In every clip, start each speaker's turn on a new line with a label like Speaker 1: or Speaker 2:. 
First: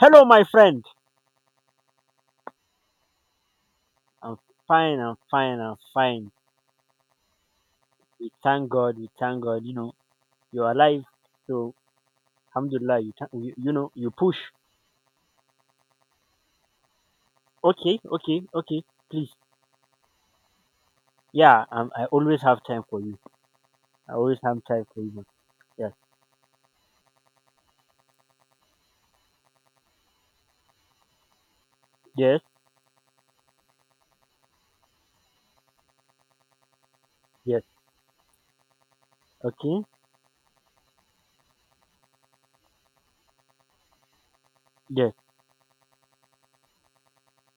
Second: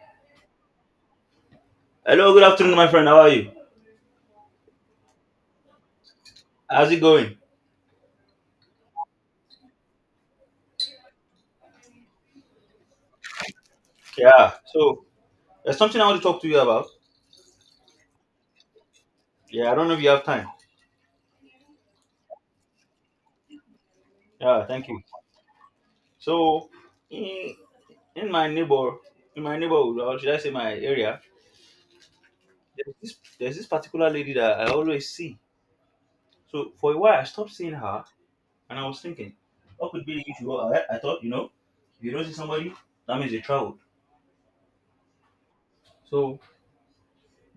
Speaker 1: Hello, my friend.
Speaker 2: Hello, good afternoon, my friend. How are you?
Speaker 1: I'm fine, I'm fine, I'm fine.
Speaker 2: How's it going?
Speaker 1: We thank God, you're alive. So, alhamdulillah, thank you, you push.
Speaker 2: Yeah. So there's something I want to talk to you about.
Speaker 1: Okay, okay, okay, please.
Speaker 2: Yeah, I don't know if you have time.
Speaker 1: Yeah, I always have time for you. I always have
Speaker 2: Yeah,
Speaker 1: time
Speaker 2: thank
Speaker 1: for
Speaker 2: you.
Speaker 1: you, man. Yes,
Speaker 2: So in, in my in my neighborhood, or should I say my area,
Speaker 1: yes,
Speaker 2: there's this particular lady that I always see. So for a while, I stopped
Speaker 1: yes,
Speaker 2: seeing her, and I was thinking,
Speaker 1: okay,
Speaker 2: what could be the issue? Well, I thought, you know, if you don't see somebody, that means they traveled.
Speaker 1: yes,
Speaker 2: So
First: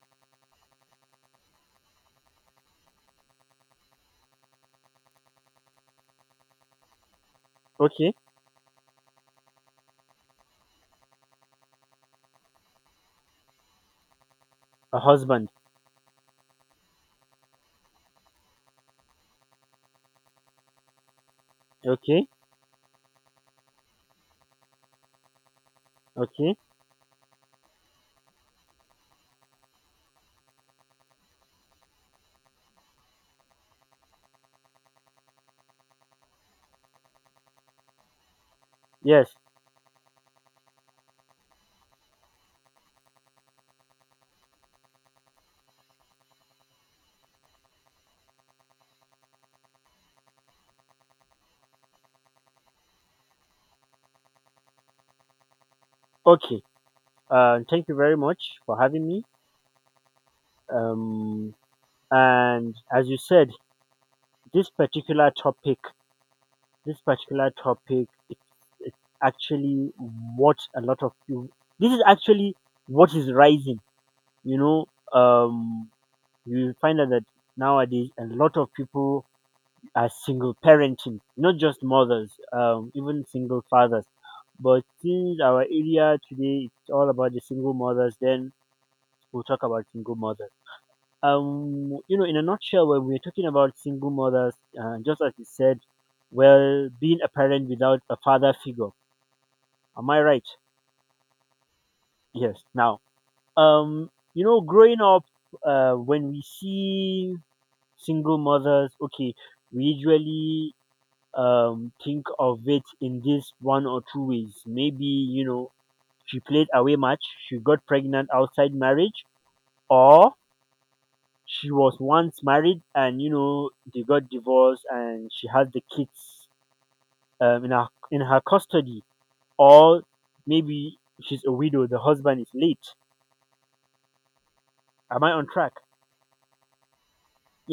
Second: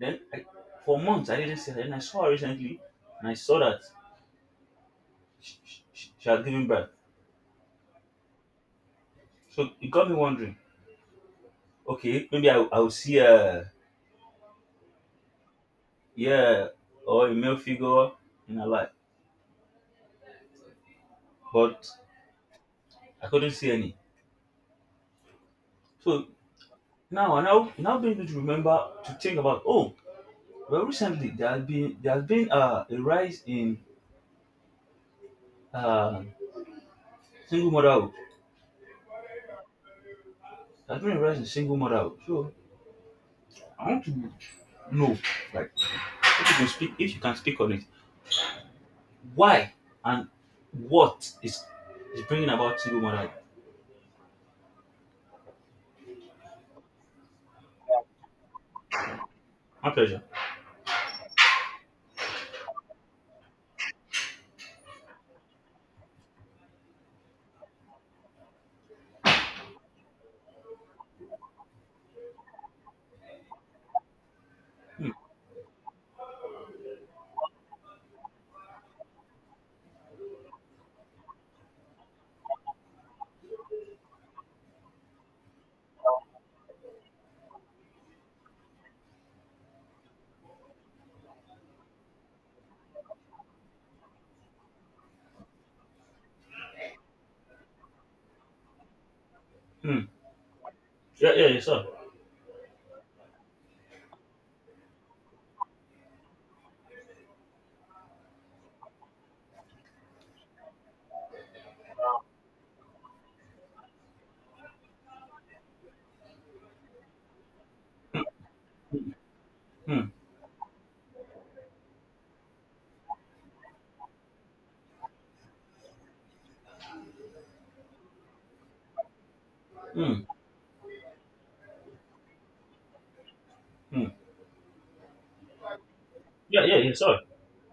Speaker 2: then, I, for months, I didn't see her. Then I saw her recently, and I saw that she had given birth.
Speaker 1: okay.
Speaker 2: So it got me wondering. Okay, maybe I'll see a
Speaker 1: A husband,
Speaker 2: yeah or a male figure in her life, but
Speaker 1: okay,
Speaker 2: I couldn't see any. So
Speaker 1: okay,
Speaker 2: now I now now being able to remember to think about oh well recently there has been a rise in uh, single motherhood.
Speaker 1: yes,
Speaker 2: There's been a rise in single motherhood. So I want to know like if you can speak on it why and what is bringing about single motherhood.
Speaker 1: okay. Thank you very much for having me.
Speaker 2: My pleasure.
Speaker 1: Um, and as you said, this particular topic this particular topic, it's actually what a lot of you this is actually what is rising, you know,
Speaker 2: Hmm.
Speaker 1: um you find out that nowadays a lot of people are single parenting, not just mothers, even single fathers. But since our area today, it's all about the single mothers, then we'll talk about single mothers. You know, in a nutshell, when we're talking about single mothers, just as you said, well, being a parent without a father figure.
Speaker 2: Hmm.
Speaker 1: Am I right?
Speaker 2: Yeah, yeah, yes, sir.
Speaker 1: Yes. Now, you know, growing up, when we see single mothers, okay, we usually think of it in this one or two ways. Maybe, you know, she played away much, she got pregnant outside marriage,
Speaker 2: Hmm.
Speaker 1: or she was once married and, you know, they got divorced and she has the kids in her custody. Or
Speaker 2: Hmm.
Speaker 1: maybe she's a widow, the husband is late.
Speaker 2: Hmm.
Speaker 1: Am I on track?
Speaker 2: Yeah, yeah, yes, sir.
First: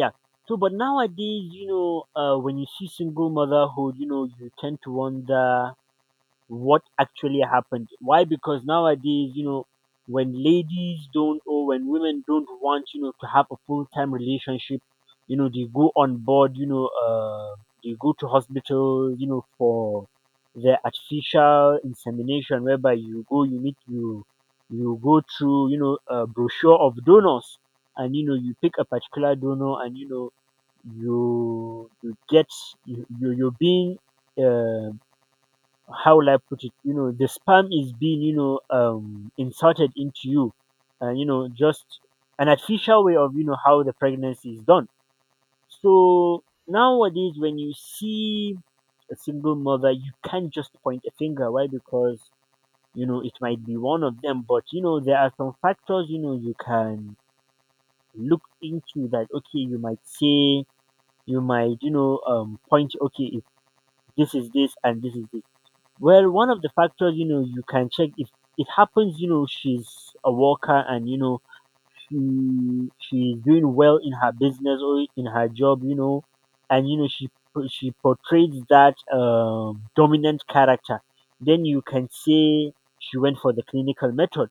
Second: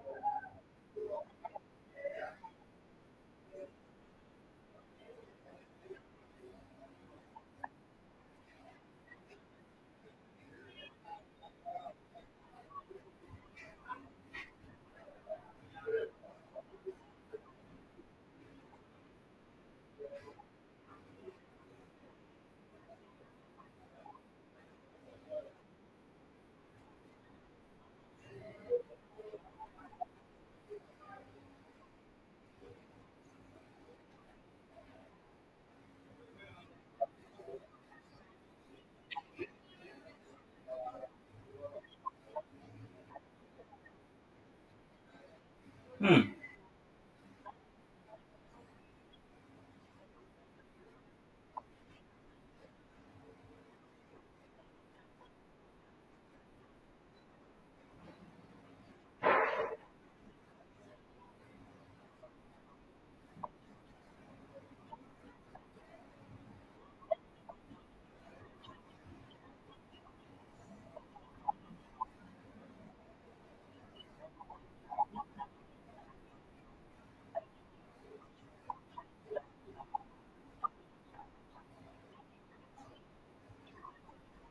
Speaker 1: Yeah. So, but nowadays, you know, when you see single motherhood, you know, you tend to wonder what actually happened. Why? Because nowadays, you know, when ladies don't, or when women don't want, you know, to have a full time relationship, you know, they go on board, you know, they go to hospital, you know, for the artificial insemination, whereby you go, you meet, you go through, you know, a brochure of donors, and, you know, you pick a particular donor, and, you know, you you get you're being, uh, how will I put it? You know, the spam is being, you know, inserted into you, and, you know, just an artificial way of, you know, how the pregnancy is done.
Speaker 2: Hmm.
Speaker 1: So nowadays, when you see a single mother, you can't just point a finger. Why? Because, you know, it might be one of them, but, you know, there are some factors. You know, you can look into that. Okay, you might say, you might, you know, point. Okay, if this is this and this is this, well, one of the factors, you know, you can check if it happens, you know, she's a worker and, you know, she's doing well in her business or in her job, you know, and, you know, she portrays that dominant character. Then you can say she went for the clinical method,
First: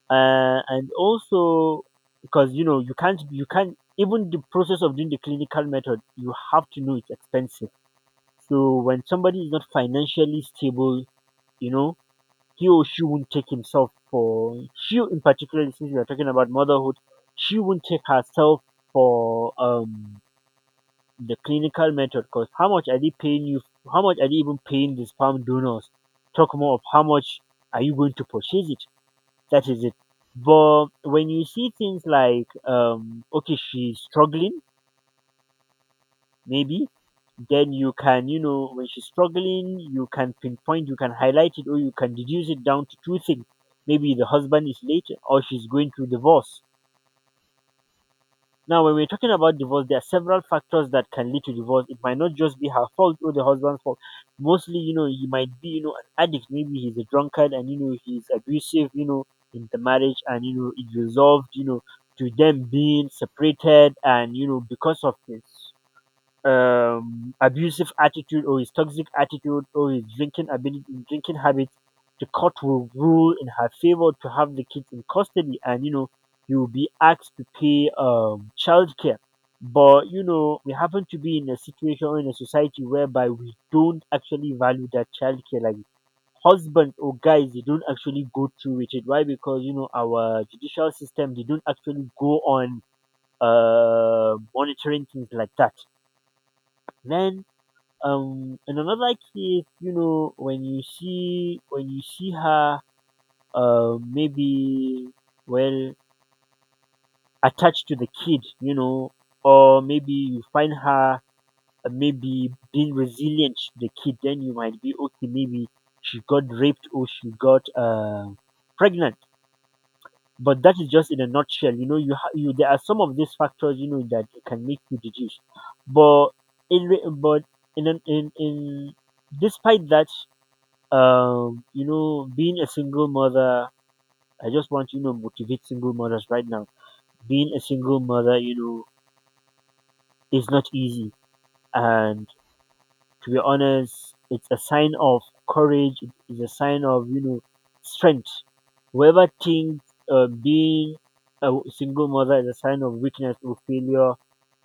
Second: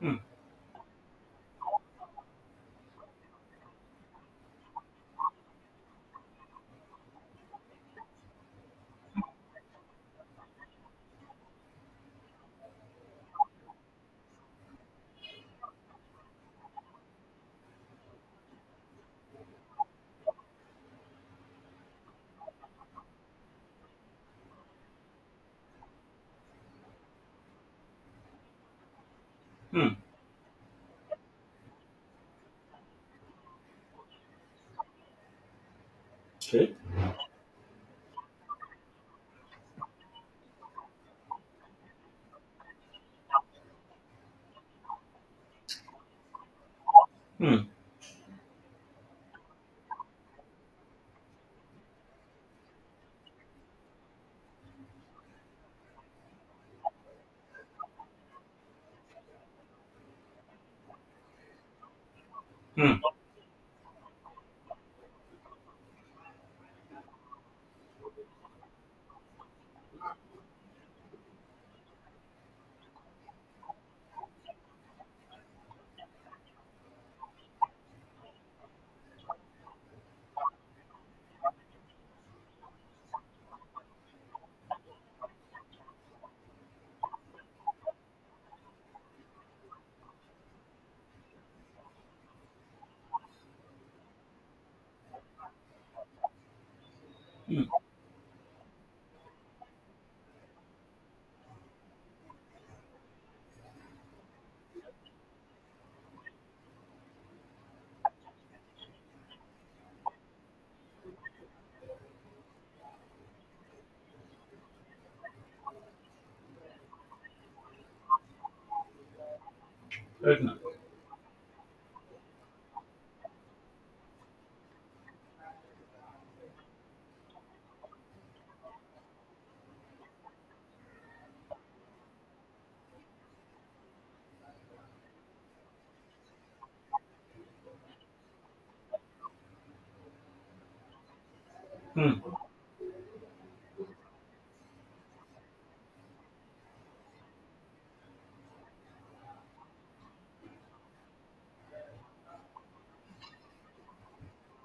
Speaker 2: Hmm.
Speaker 1: and also, because, you know, you can't even, the process of doing the clinical method, you have to know, it's expensive. So when somebody is not financially stable, you know, he or she won't take himself, for she in particular, since we are talking about motherhood, she won't take herself for the clinical method, because how much are they paying you? How much are they even paying the sperm donors? Talk more of how much are you going to purchase it? That is
Speaker 2: Hmm.
Speaker 1: it. But when you see things like, okay, she's struggling,
Speaker 2: Okay.
Speaker 1: maybe, then you can, you know, when she's struggling, you can pinpoint, you can highlight it, or you can reduce it down to two things: maybe the husband is late, or she's going through divorce.
Speaker 2: Hmm.
Speaker 1: Now, when we're talking about divorce, there are several factors that can lead to divorce. It might not just be her fault or the husband's fault. Mostly, you know, he might be, you know, an addict, maybe he's a drunkard and, you know, he's abusive, you know, in the marriage, and, you know, it resolved, you know, to them
Speaker 2: Hmm.
Speaker 1: being separated, and, you know, because of abusive attitude or his toxic attitude or his drinking ability, drinking habits, the court will rule in her favor to have the kids in custody, and, you know, he will be asked to pay childcare. But, you know, we happen to be in a situation, or in a society whereby we don't actually value that childcare. Like, husbands or guys, they don't actually go through with it. Why? Because, you know, our judicial system, they don't actually go on monitoring things like that. Then.
Speaker 2: Hmm.
Speaker 1: In another case, you know, when you see her, maybe, well, attached to the kid, you know, or maybe you find her, maybe being resilient to the kid, then you might be okay. Maybe she got raped, or she got pregnant.
Speaker 2: Right now.
Speaker 1: But that is just in a nutshell. You know, you, there are some of these factors, you know, that can make you deduce. But in re- but in an- in despite that, you know, being a single mother, I just want to, you know, motivate single mothers right now. Being a single mother, you know, is not easy. And
Speaker 2: Hmm.
Speaker 1: to be honest, it's a sign of courage, it is a sign of, you know, strength. Whoever thinks, being single mother is a sign of weakness or failure,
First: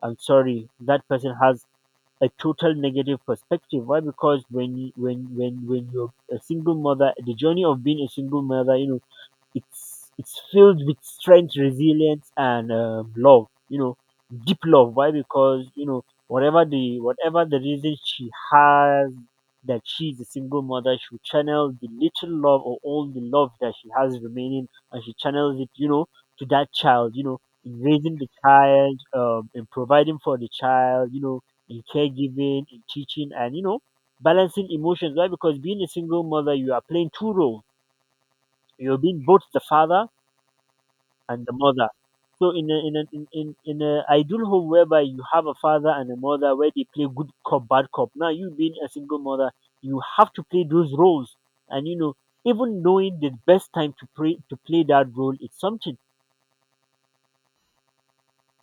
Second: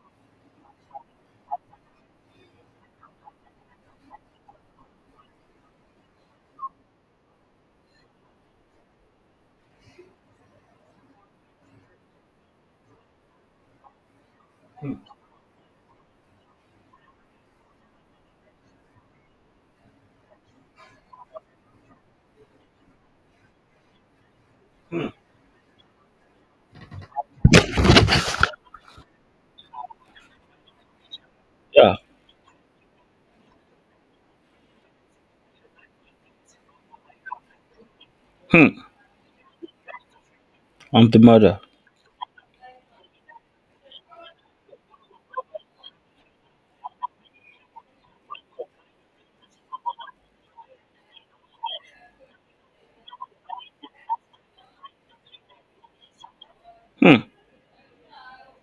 Speaker 1: I'm sorry, that person has a total negative perspective. Why? Because when you're a single mother, the journey of being a single mother, you know, it's filled with strength, resilience, and love. You know, deep love.
Speaker 2: Hmm.
Speaker 1: Why? Because, you know, whatever the reason she has that she's a single mother, she will channel the little love or all the love that she has remaining, and
Speaker 2: Hmm.
Speaker 1: she channels it. You know, to that child. You know, in raising the child, in providing for the child. You know, in
Speaker 2: Yeah.
Speaker 1: caregiving, in teaching, and, you know, balancing emotions. Why? Because being a single mother, you are playing two roles.
Speaker 2: Hmm.
Speaker 1: You're being both the father
Speaker 2: I'm the
Speaker 1: and the
Speaker 2: mother.
Speaker 1: mother. So in a ideal home whereby you have a father and a mother where they play good cop bad cop. Now you being a single mother, you have to play those roles, and, you know, even knowing the best time to play that role is something.
Speaker 2: Hmm.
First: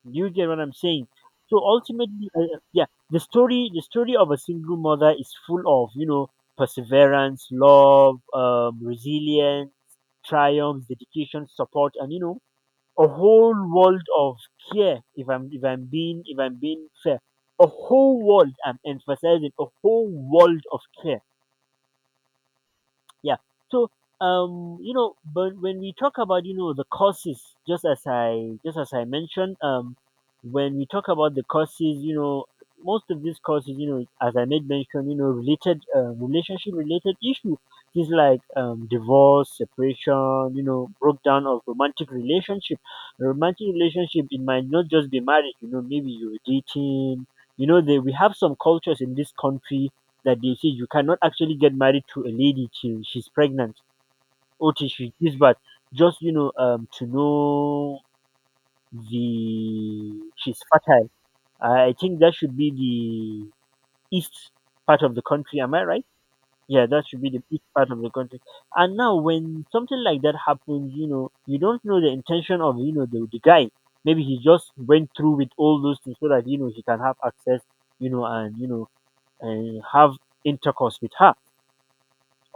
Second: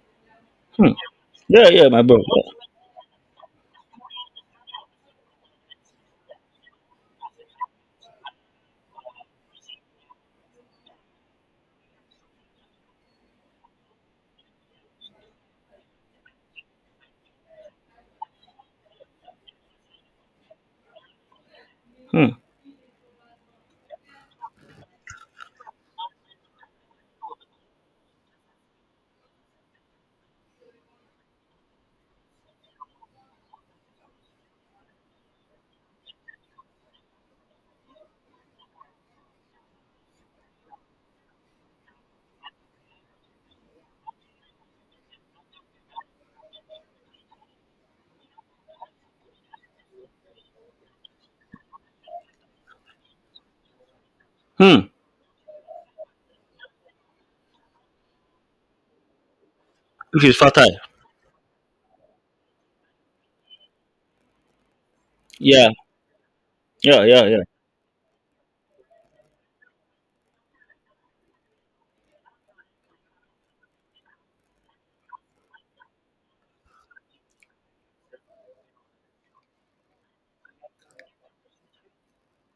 Speaker 1: Do you get what I'm
Speaker 2: Hmm.
Speaker 1: saying? So
Speaker 2: Yeah, yeah, my bro.
Speaker 1: ultimately, yeah, the story of a single mother is full of, you know, perseverance, love, resilience, triumphs, dedication, support, and, you know, a whole world of care, if I'm being fair, a whole world, I'm emphasizing, a whole world of care.
Speaker 2: Hmm.
Speaker 1: Yeah. So, you know, but when we talk about, you know, the courses, just as I mentioned, when we talk about the courses, you know, most of these courses, you know, as I made mention, you know, related, relationship related issue, things like divorce, separation, you know, breakdown of romantic relationship. A romantic relationship, it might not just be marriage, you know, maybe you're dating, you know, we have some cultures in this country that they say you cannot actually get married to a lady till she's pregnant, or
Speaker 2: Hmm.
Speaker 1: till she gives birth, just, you know, to know the she's fertile. I think that should be the east part of the country.
Speaker 2: Yeah.
Speaker 1: Am I right? Yeah, that should be the east part of the country. And now, when something like that happens, you know, you don't know the intention of, you know, the guy. Maybe he just went through with all those things so that, you know, he can have access, you know, and, you know, and have intercourse with her,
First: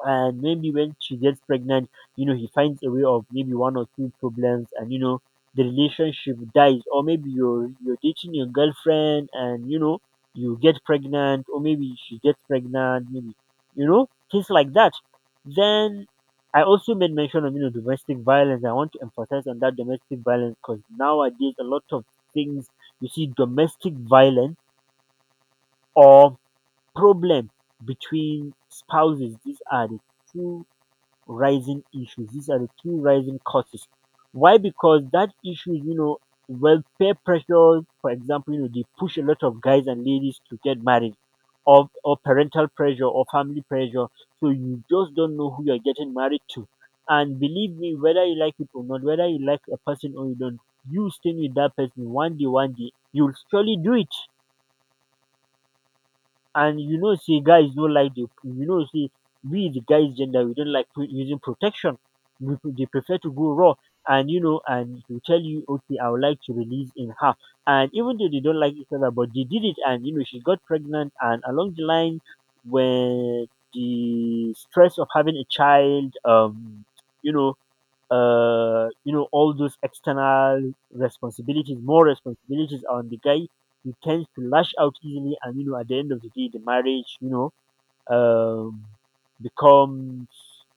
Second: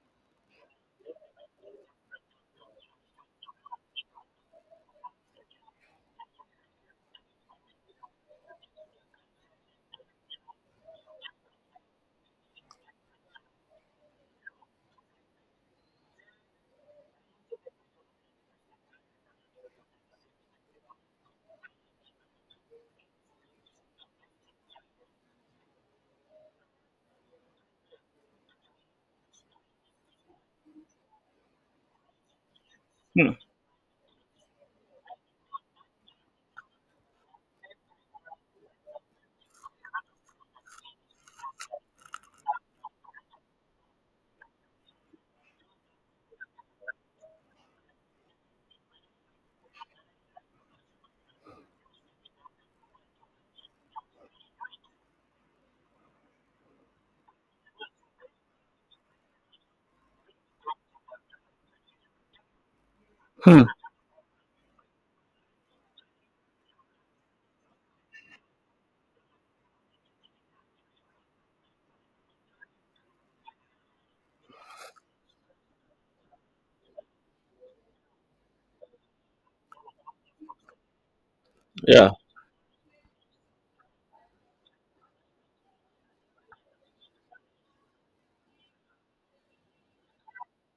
Speaker 1: and maybe when she gets pregnant, you know, he finds a way of maybe one or two problems and, you know, the relationship dies. Or maybe you're dating your girlfriend and, you know, you get pregnant, or maybe she gets pregnant, maybe, you know, things like that. Then I also made mention of, you know, domestic violence. I want to emphasize on that domestic violence because nowadays a lot of things, you see domestic violence, or problem between spouses. These are the two rising issues. These are the two
Speaker 2: Hmm.
Speaker 1: rising causes. Why? Because that issue, you know, well, peer pressure, for example, you know, they push a lot of guys and ladies to get married, or parental pressure or family pressure. So you just don't know who you're getting married to. And believe me, whether you like it or not, whether you like a person or you don't, you staying with that person one day, you'll surely do it. And you know say guys don't like the you know say we the guys gender, we don't like using protection. We they prefer to go raw, and you know, and to tell you, okay, I would like to release in her. And even though they don't like each other, but they did it, and you know she got pregnant, and along the line, when the stress of having a child, you know all those external responsibilities, more
Speaker 2: Yeah,
Speaker 1: responsibilities on the guy. He tends to lash out easily, and you know, at the end of the day, the marriage, you know, um, becomes,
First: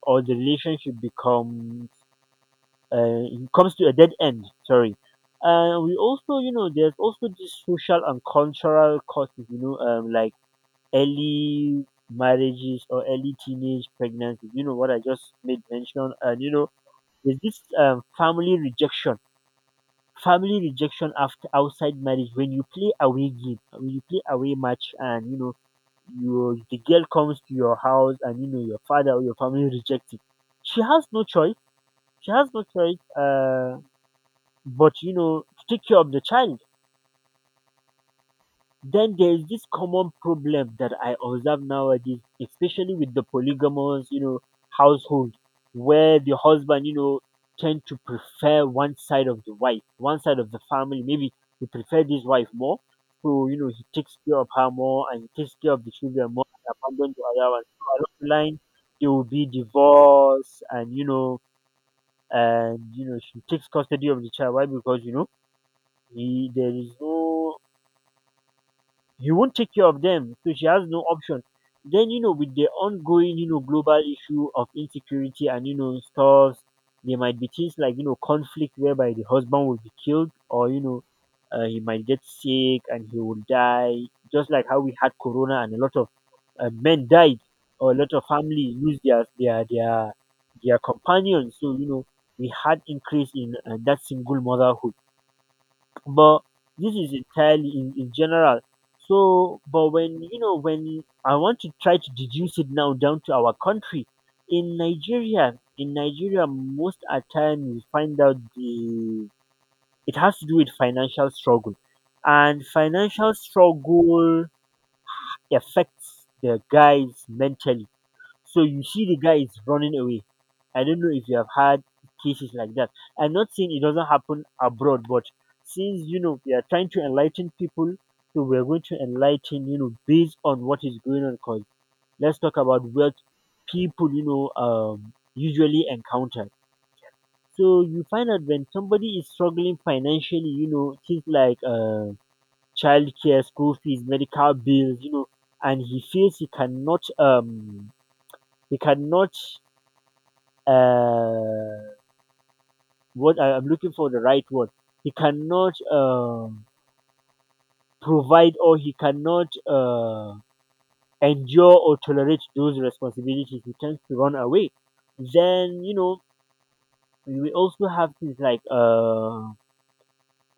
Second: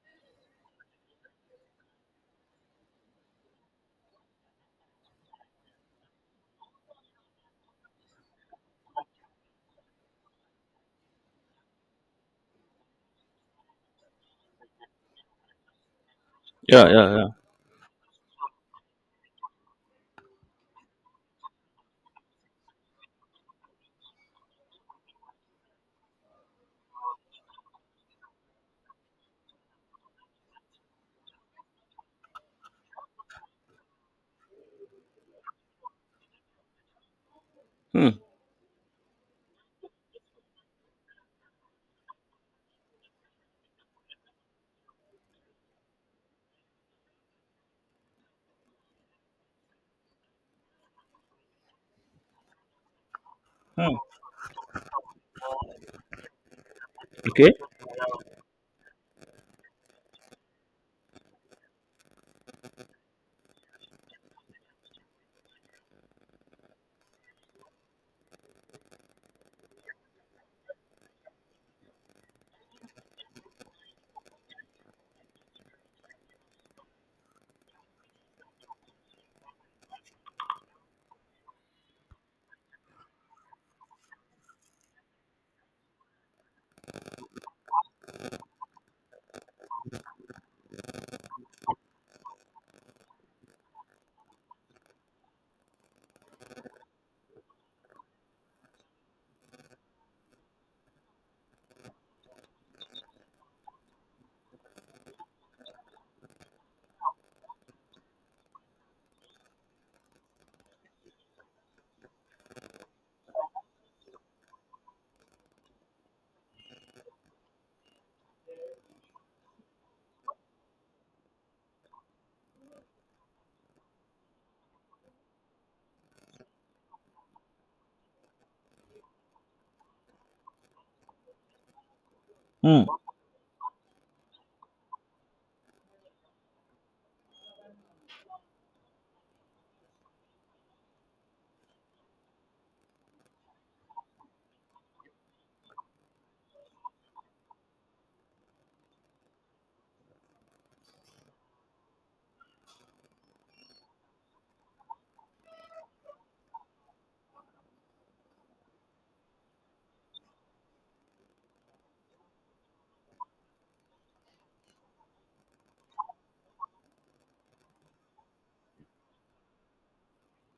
Speaker 1: or the relationship becomes, it comes to a dead end. Sorry. And we also, you know, there's also these social and cultural causes, you know, like early marriages or early teenage pregnancies. You know what I just made mention, and you know
Speaker 2: yeah, yeah, yeah.
Speaker 1: there's this family rejection after outside marriage. When you play away game, when you play away match, and you know your the girl comes to your house, and you know your father or your family rejects it. She has no choice. She has no choice. But you know, to take care of the child.
Speaker 2: Hmm.
Speaker 1: Then there is this common problem that I observe nowadays, especially with the polygamous, you know, household, where the husband, you know, tend to prefer one side of the wife, one side of the family. Maybe he prefer this wife more, so you know he
Speaker 2: Hmm.
Speaker 1: takes care of her more and he takes care of the children more and abandon the other
Speaker 2: Okay.
Speaker 1: one. So along the line, there will be divorce, and you know she takes custody of the child. Why? Because you know he there is no, you won't take care of them. So she has no option. Then, you know, with the ongoing, you know, global issue of insecurity and, you know, stores, there might be things like, you know, conflict whereby the husband will be killed or, you know, he might get sick and he will die, just like how we had Corona and a lot of men died, or a lot of family lose their companions. So, you know, we had increase in that single motherhood, but this is entirely in general. So, but when you know, when I want to try to deduce it now down to our country, in Nigeria, most at time you find out the it has to do with financial struggle, and financial struggle affects the guys mentally. So you see the guy is running away. I don't know if you have had cases like that. I'm not saying it doesn't happen abroad, but since you know we are trying to enlighten people, so we're going to enlighten you know based on what is going on. Cause let's talk about
Speaker 2: Hmm.
Speaker 1: what people you know usually encounter. So you find out when somebody is struggling financially, you know things like childcare, school fees, medical bills, you know, and he feels he cannot he cannot uh, what I'm looking for the right word. He cannot provide, or he cannot endure or tolerate those responsibilities. He tends to run away. Then you know we also have things like uh,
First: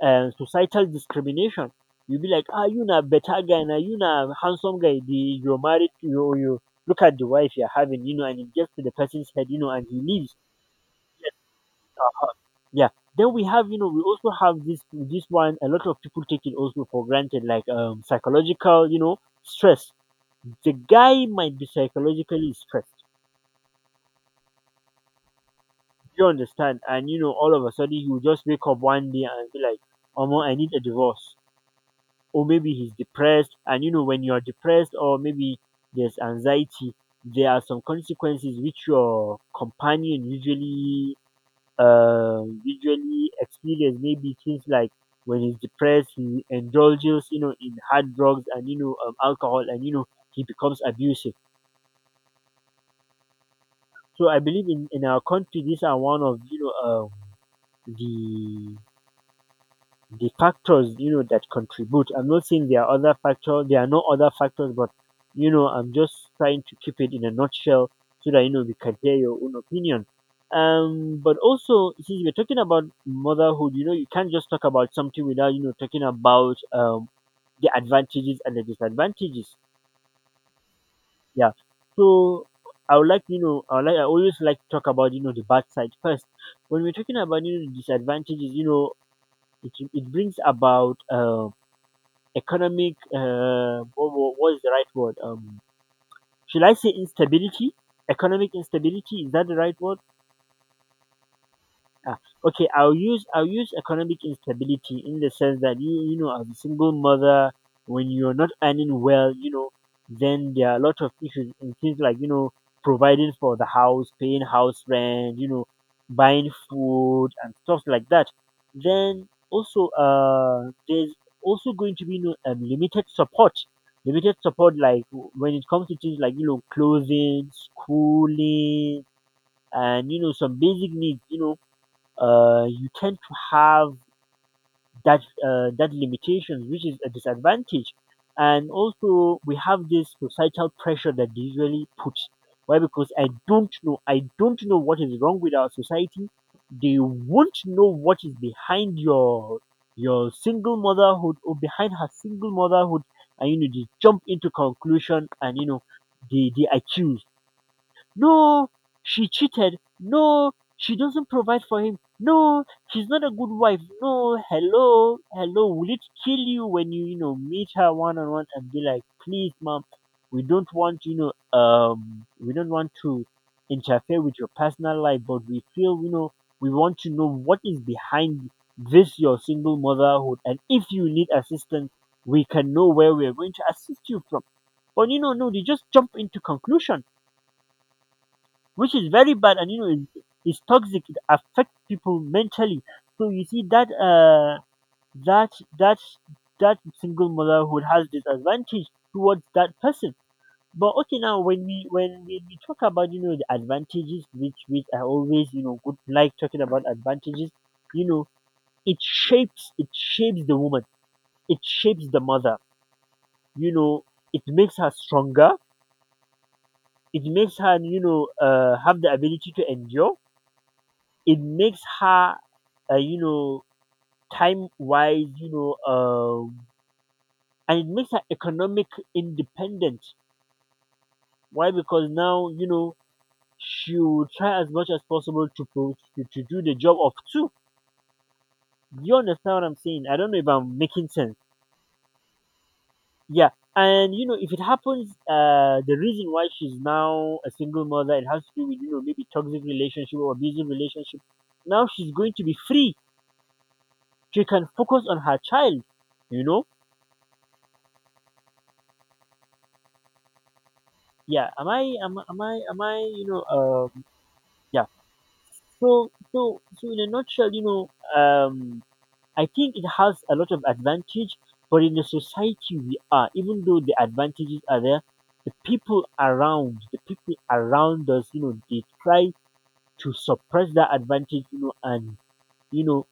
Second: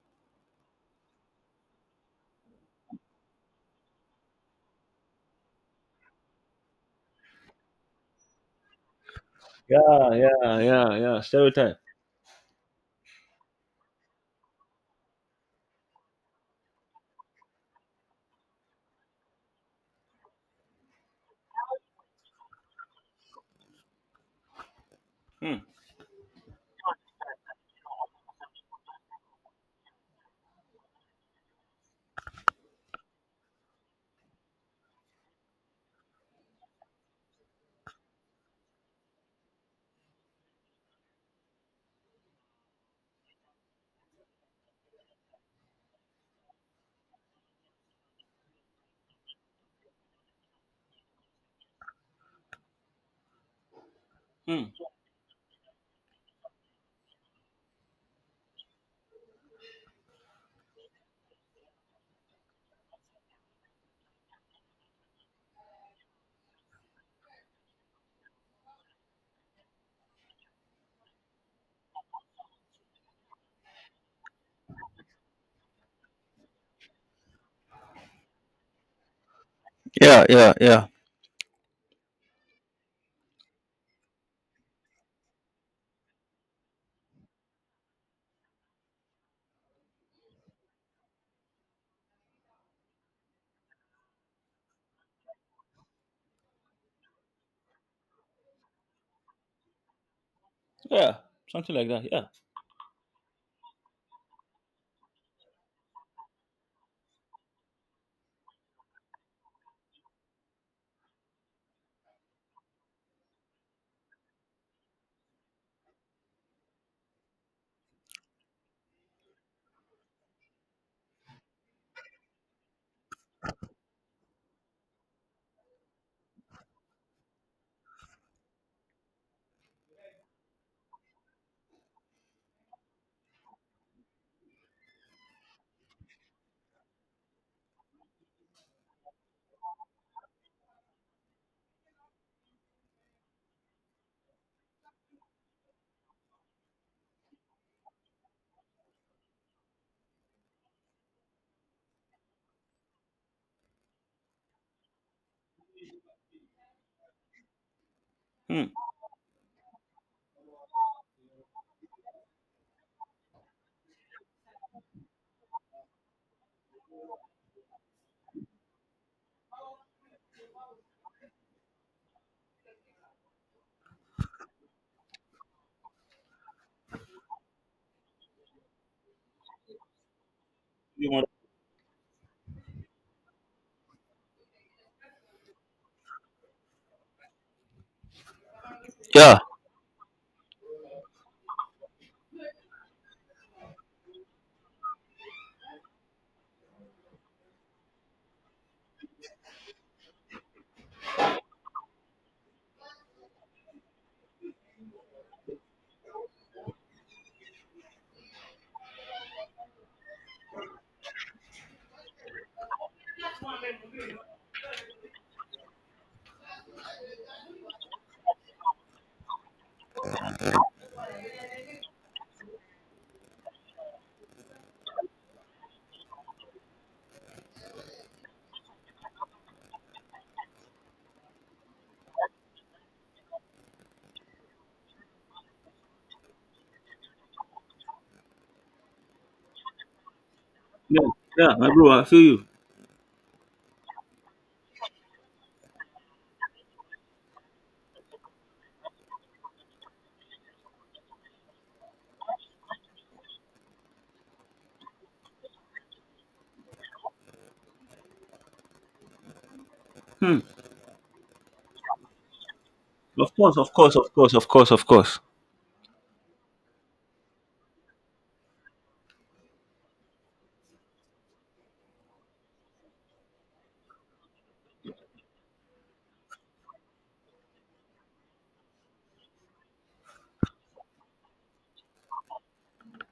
Speaker 1: uh, societal discrimination. You'll be like, ah, you na better guy, na you na handsome guy. The, you're married, you look at the wife you're having, you know, and it gets to the person's head, you know, and he
Speaker 2: Yeah,
Speaker 1: leaves.
Speaker 2: yeah, yeah, yeah. Stereotype.
Speaker 1: Uh-huh. Yeah. Then we have, you know, we also have this one. A lot of people take it also for granted, like psychological, you know, stress. The guy might be psychologically stressed.
Speaker 2: Hmm.
Speaker 1: You understand? And you know, all of a sudden you just wake up one day and be like, "Omo, I need a divorce." Or maybe he's depressed, and you know, when you are depressed, or maybe there's anxiety, there are some consequences which your companion usually visually experience, maybe things like when he's depressed, he indulges, you know, in hard drugs and you know alcohol, and you know he becomes abusive. So I
Speaker 2: Hmm.
Speaker 1: believe in our country, these are one of you know the the factors you know that contribute. I'm not saying there are other factors, there are no other factors, but you know, I'm just trying to keep it in a nutshell so that you know we can hear your own opinion. But also, since we're talking about motherhood, you know, you can't just talk about something without you know talking about the advantages and the disadvantages.
Speaker 2: Yeah, yeah, yeah,
Speaker 1: Yeah. So I would like you know I would like I always like to talk about you know the bad side first. When we're talking about you know disadvantages, you know it brings about economic what, what is the right word? Should I say instability? Economic instability, is that the right word?
Speaker 2: yeah. Something like that.
Speaker 1: Ah,
Speaker 2: Yeah.
Speaker 1: okay. I'll use economic instability in the sense that you know as a single mother, when you're not earning well, you know, then there are a lot of issues in things like you know providing for the house, paying house rent, you know, buying food and stuff like that. Then also there's also going to be you know limited support like when it comes to things like you know clothing, schooling, and you know some basic needs. You know you tend to have that limitations, which is a disadvantage. And also, we have this societal pressure that they usually put. Why? Because I don't know. I don't know what is wrong with our society. They won't know what is behind your single motherhood, or behind her single motherhood, and you know they jump into conclusion and you know they accuse. No,
Speaker 2: Hmm.
Speaker 1: she cheated. No, she doesn't provide for him. No, she's not a good wife. No, hello, hello. Will it kill you when you know, meet her one on one and be like, please, mom, we don't want, you know, we don't want to interfere with your personal life, but we feel, you know, we want to know what is behind this your single motherhood, and if you
Speaker 2: You
Speaker 1: need
Speaker 2: want?
Speaker 1: assistance, we can know where we are going to assist you from. But you know, no, they just jump into conclusion, which is very
Speaker 2: Yeah,
Speaker 1: bad, and you know it, it's toxic, it affects people mentally. So you see that that that that single motherhood has disadvantage towards that person. But okay, now when we talk about you know the advantages, which I always you know would like talking about advantages, you know it shapes the woman, it shapes the mother, you know, it makes her stronger, it makes her you know have the ability to endure, it makes her you know, time wise, you know, and it makes her economic independent. Why? Because now, you know, she will try as much as possible to, to do the job of two. You understand what I'm saying? I don't know if I'm making
Speaker 2: yeah,
Speaker 1: sense.
Speaker 2: yeah. My bro, I feel you.
Speaker 1: Yeah, and you know, if it happens, the reason why she's now a single mother, it has to do with you know maybe toxic relationship or abusive relationship. Now she's going to be free. She can focus on her child. You know?
Speaker 2: Hmm.
Speaker 1: Yeah. Am I? I? Am I? Am I? You
Speaker 2: Of
Speaker 1: know?
Speaker 2: course, of course, of course, of course, of
Speaker 1: Yeah.
Speaker 2: course.
Speaker 1: So in a nutshell, you know, um, I think it has a lot of advantage, but in the society we are, even though the advantages are there, the people around us, you know, they try to suppress that advantage, you know, and you know,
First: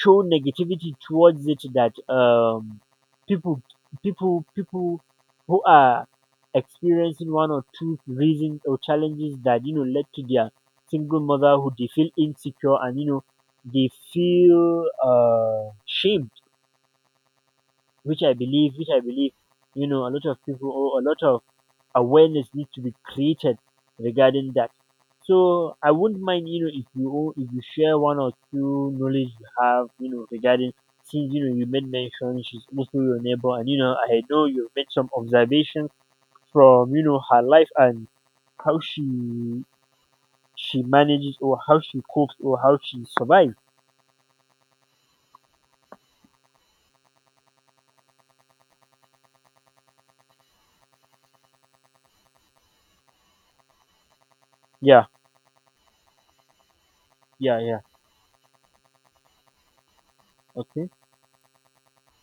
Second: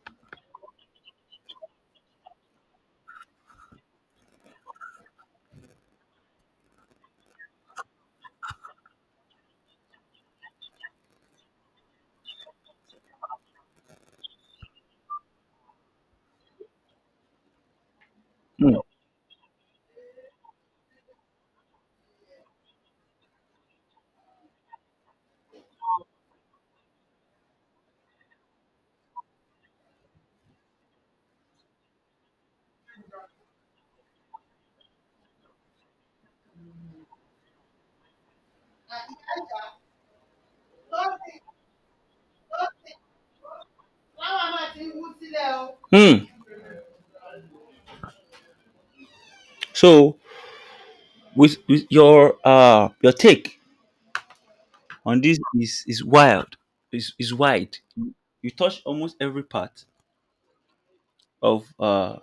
Speaker 1: show negativity towards it that people people who are experiencing one or two reasons or challenges that you know led to their single motherhood, they feel insecure, and you know they feel shamed,
Speaker 2: Mm.
Speaker 1: which I believe you know a lot of people or a lot of awareness needs to be created regarding that. So I wouldn't mind, you know, if if you share one or two knowledge you have, you know, regarding since you know you made mention she's also your neighbor, and you know I know you made some observations from you know her life and how she manages, or how she copes, or how she survives.
Speaker 2: Mm. So with, with your take
Speaker 1: Yeah,
Speaker 2: on this is wild, is
Speaker 1: yeah,
Speaker 2: wide.
Speaker 1: yeah.
Speaker 2: You touch almost every part
Speaker 1: Okay.
Speaker 2: of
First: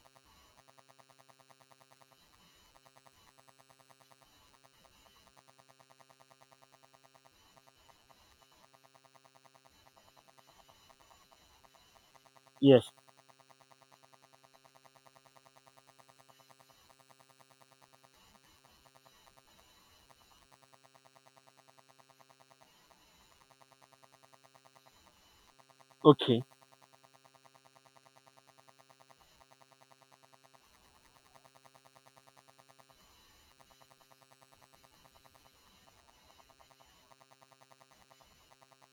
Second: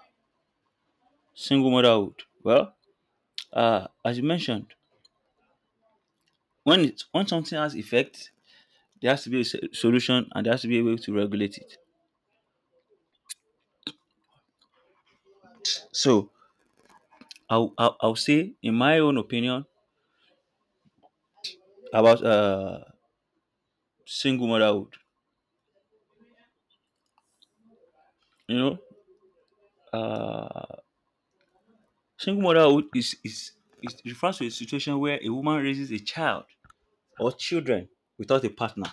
Speaker 2: single motherhood. Well, as you mentioned, when it when something has effect, there has to be a so- solution and there has to be a way to regulate it.
Speaker 1: Yes.
Speaker 2: So I'll say in my own opinion about single motherhood.
Speaker 1: Okay.
Speaker 2: You know, uh single motherhood is refers to a situation where a woman raises a child or children without a partner.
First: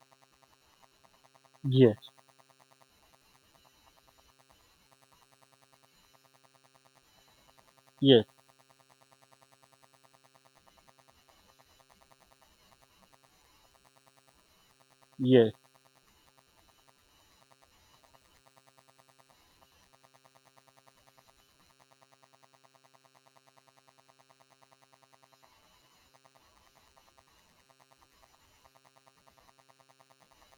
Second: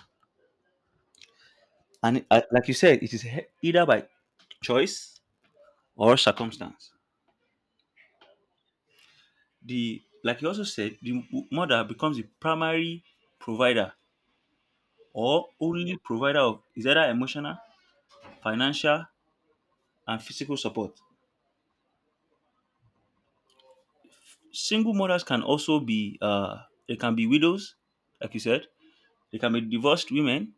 Speaker 1: Yes.
Speaker 2: And like you said, it is he- either by choice or circumstance.
Speaker 1: Yes.
Speaker 2: The like you also said, the m- mother becomes the primary provider or
Speaker 1: Yes.
Speaker 2: only provider of is either emotional, financial, and physical support. Single mothers can also be they can be widows, like you said. They can be divorced women.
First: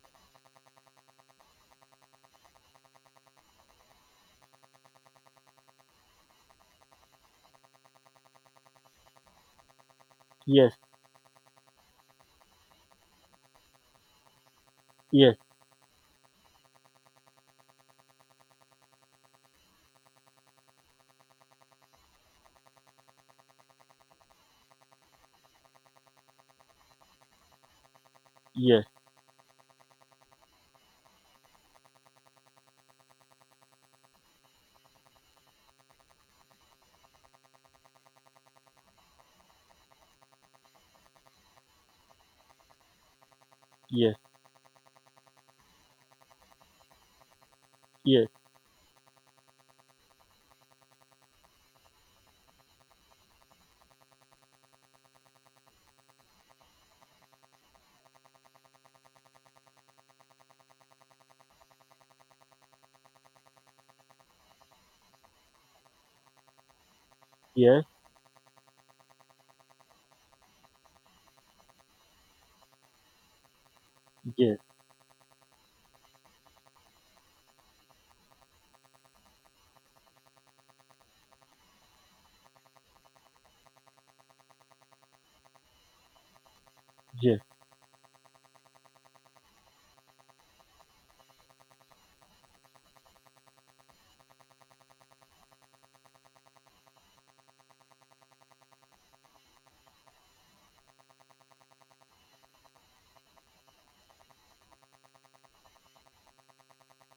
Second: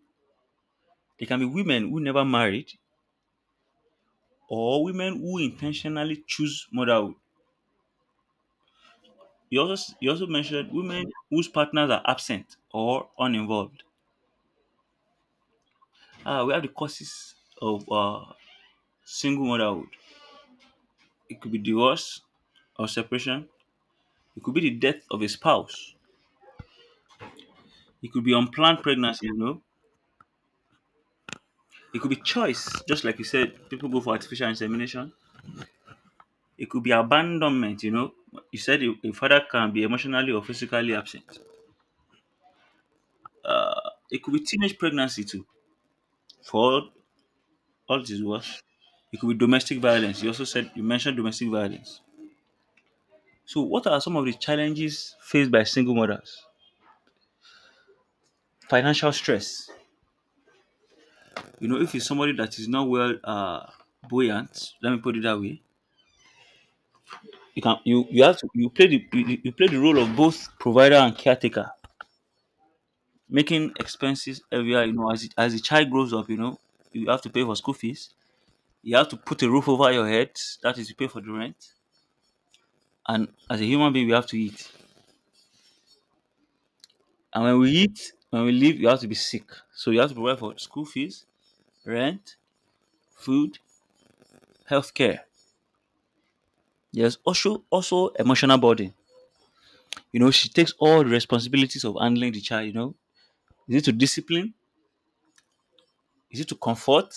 Speaker 2: They can be women who never married or women who intentionally choose motherhood. You also mentioned
Speaker 1: Yes.
Speaker 2: women whose partners are absent or uninvolved. Ah, we have the causes of single motherhood. It could be divorce or separation. It could be the death of a spouse. It could be unplanned
Speaker 1: Yes.
Speaker 2: pregnancy. You know, it could be choice. Just like you said, people go for artificial insemination. It could be abandonment. You know, you said a father can be emotionally or physically absent. Uh,
Speaker 1: Yes.
Speaker 2: it
Speaker 1: Yes.
Speaker 2: could be teenage pregnancy too. For All it is
Speaker 1: Yes.
Speaker 2: well. It could be domestic violence. You also said you mentioned domestic violence. So what are some of the challenges faced by single mothers? Financial stress. You know, if it's somebody that is not well buoyant, let me put it that way. You can
Speaker 1: Yes.
Speaker 2: you you have to you play the you play the role of both provider and caretaker, making expenses
Speaker 1: Yes.
Speaker 2: heavier. You know, as it, as the child grows up, you know you have to pay for school fees. You have to put a roof over your head. That is, you pay for the rent. And as a human being, we have to eat.
Speaker 1: Yes.
Speaker 2: And when we eat, when we leave, you have to be sick. So you have to provide for school fees, rent, food, healthcare. There's also emotional burden. You know, she takes all the responsibilities of handling the child, you know. Is it to discipline? Is it to comfort?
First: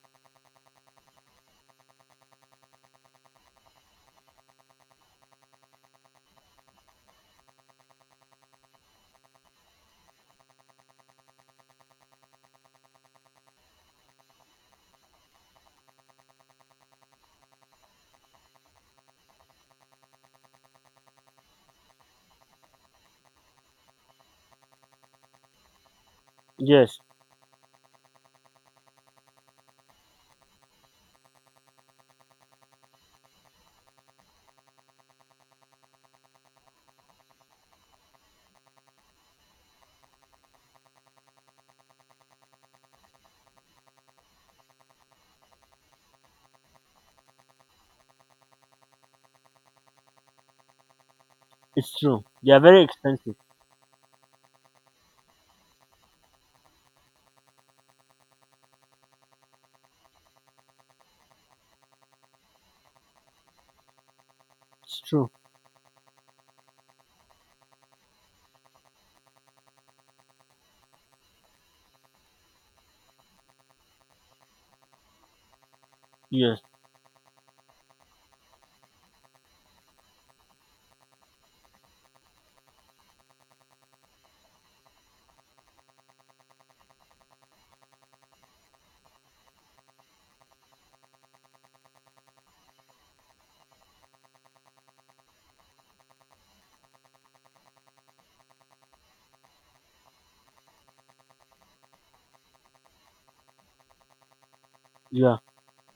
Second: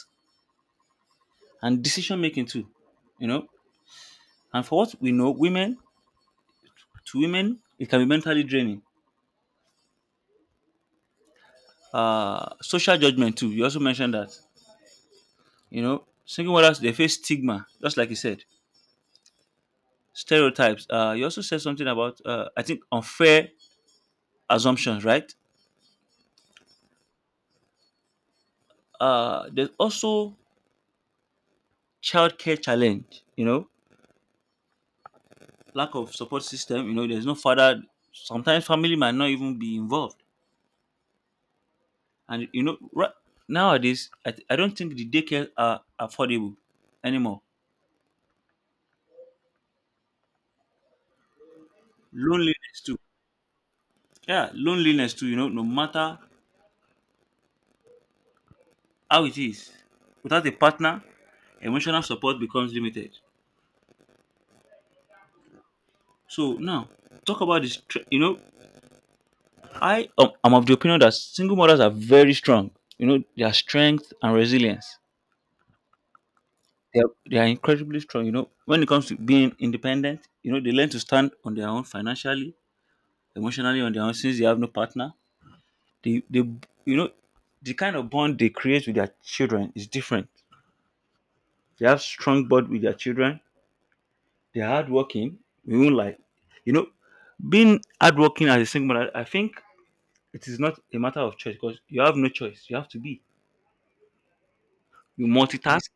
Speaker 2: And decision making too. You know? And for what we know, women to women, it can be mentally draining. Social judgment too. You also mentioned that. You know, single mothers they face stigma, just like you said. Stereotypes. You also said something about I think unfair assumptions, right?
Speaker 1: Yes.
Speaker 2: There's also childcare challenge. You know, lack of support system. You know, there's no father. Sometimes family might not even be involved, and you know, right nowadays, I don't think the daycare are affordable anymore.
Speaker 1: It's true. They're
Speaker 2: Loneliness
Speaker 1: very
Speaker 2: too.
Speaker 1: expensive.
Speaker 2: Yeah, loneliness too. You know, no matter how it is, without a partner, emotional support becomes limited.
Speaker 1: It's true.
Speaker 2: So now, talk about this. You know, I'm of the opinion that single mothers are very strong. You know, their strength and resilience.
Speaker 1: Yes.
Speaker 2: They are incredibly strong. You know, when it comes to being independent, you know, they learn to stand on their own financially, emotionally on their own since they have no partner. They you know, the kind of bond they create with their children is different. They have strong bond with their children. They're hardworking. We won't like, you know, being hardworking as a single mother. I think it is not a matter of choice because you have no choice. You have to be. You
Speaker 1: Yeah.
Speaker 2: multitask.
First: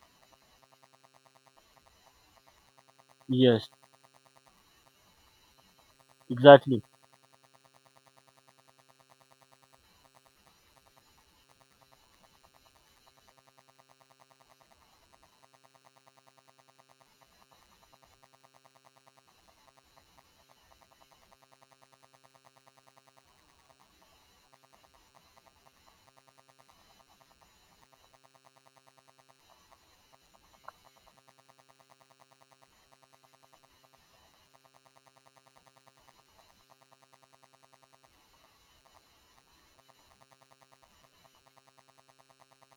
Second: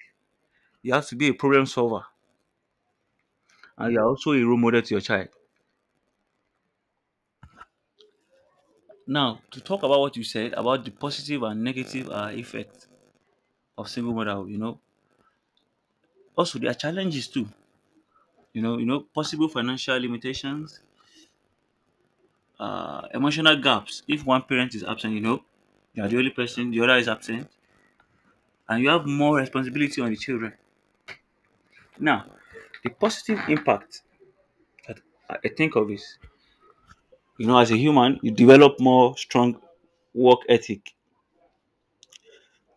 Speaker 2: You have to be a problem solver,
Speaker 1: Yes.
Speaker 2: and you're also a role model to your child.
Speaker 1: Exactly.
Speaker 2: Now, to talk about what you said about the positive and negative effect of single mother, you know, also there are challenges too. You know, possible financial limitations, emotional gaps. If one parent is absent, you know, you are the only person, the other is absent, and you have more responsibility on the children. Now, the positive impact that I think of is, you know, as a human, you develop more strong work ethic.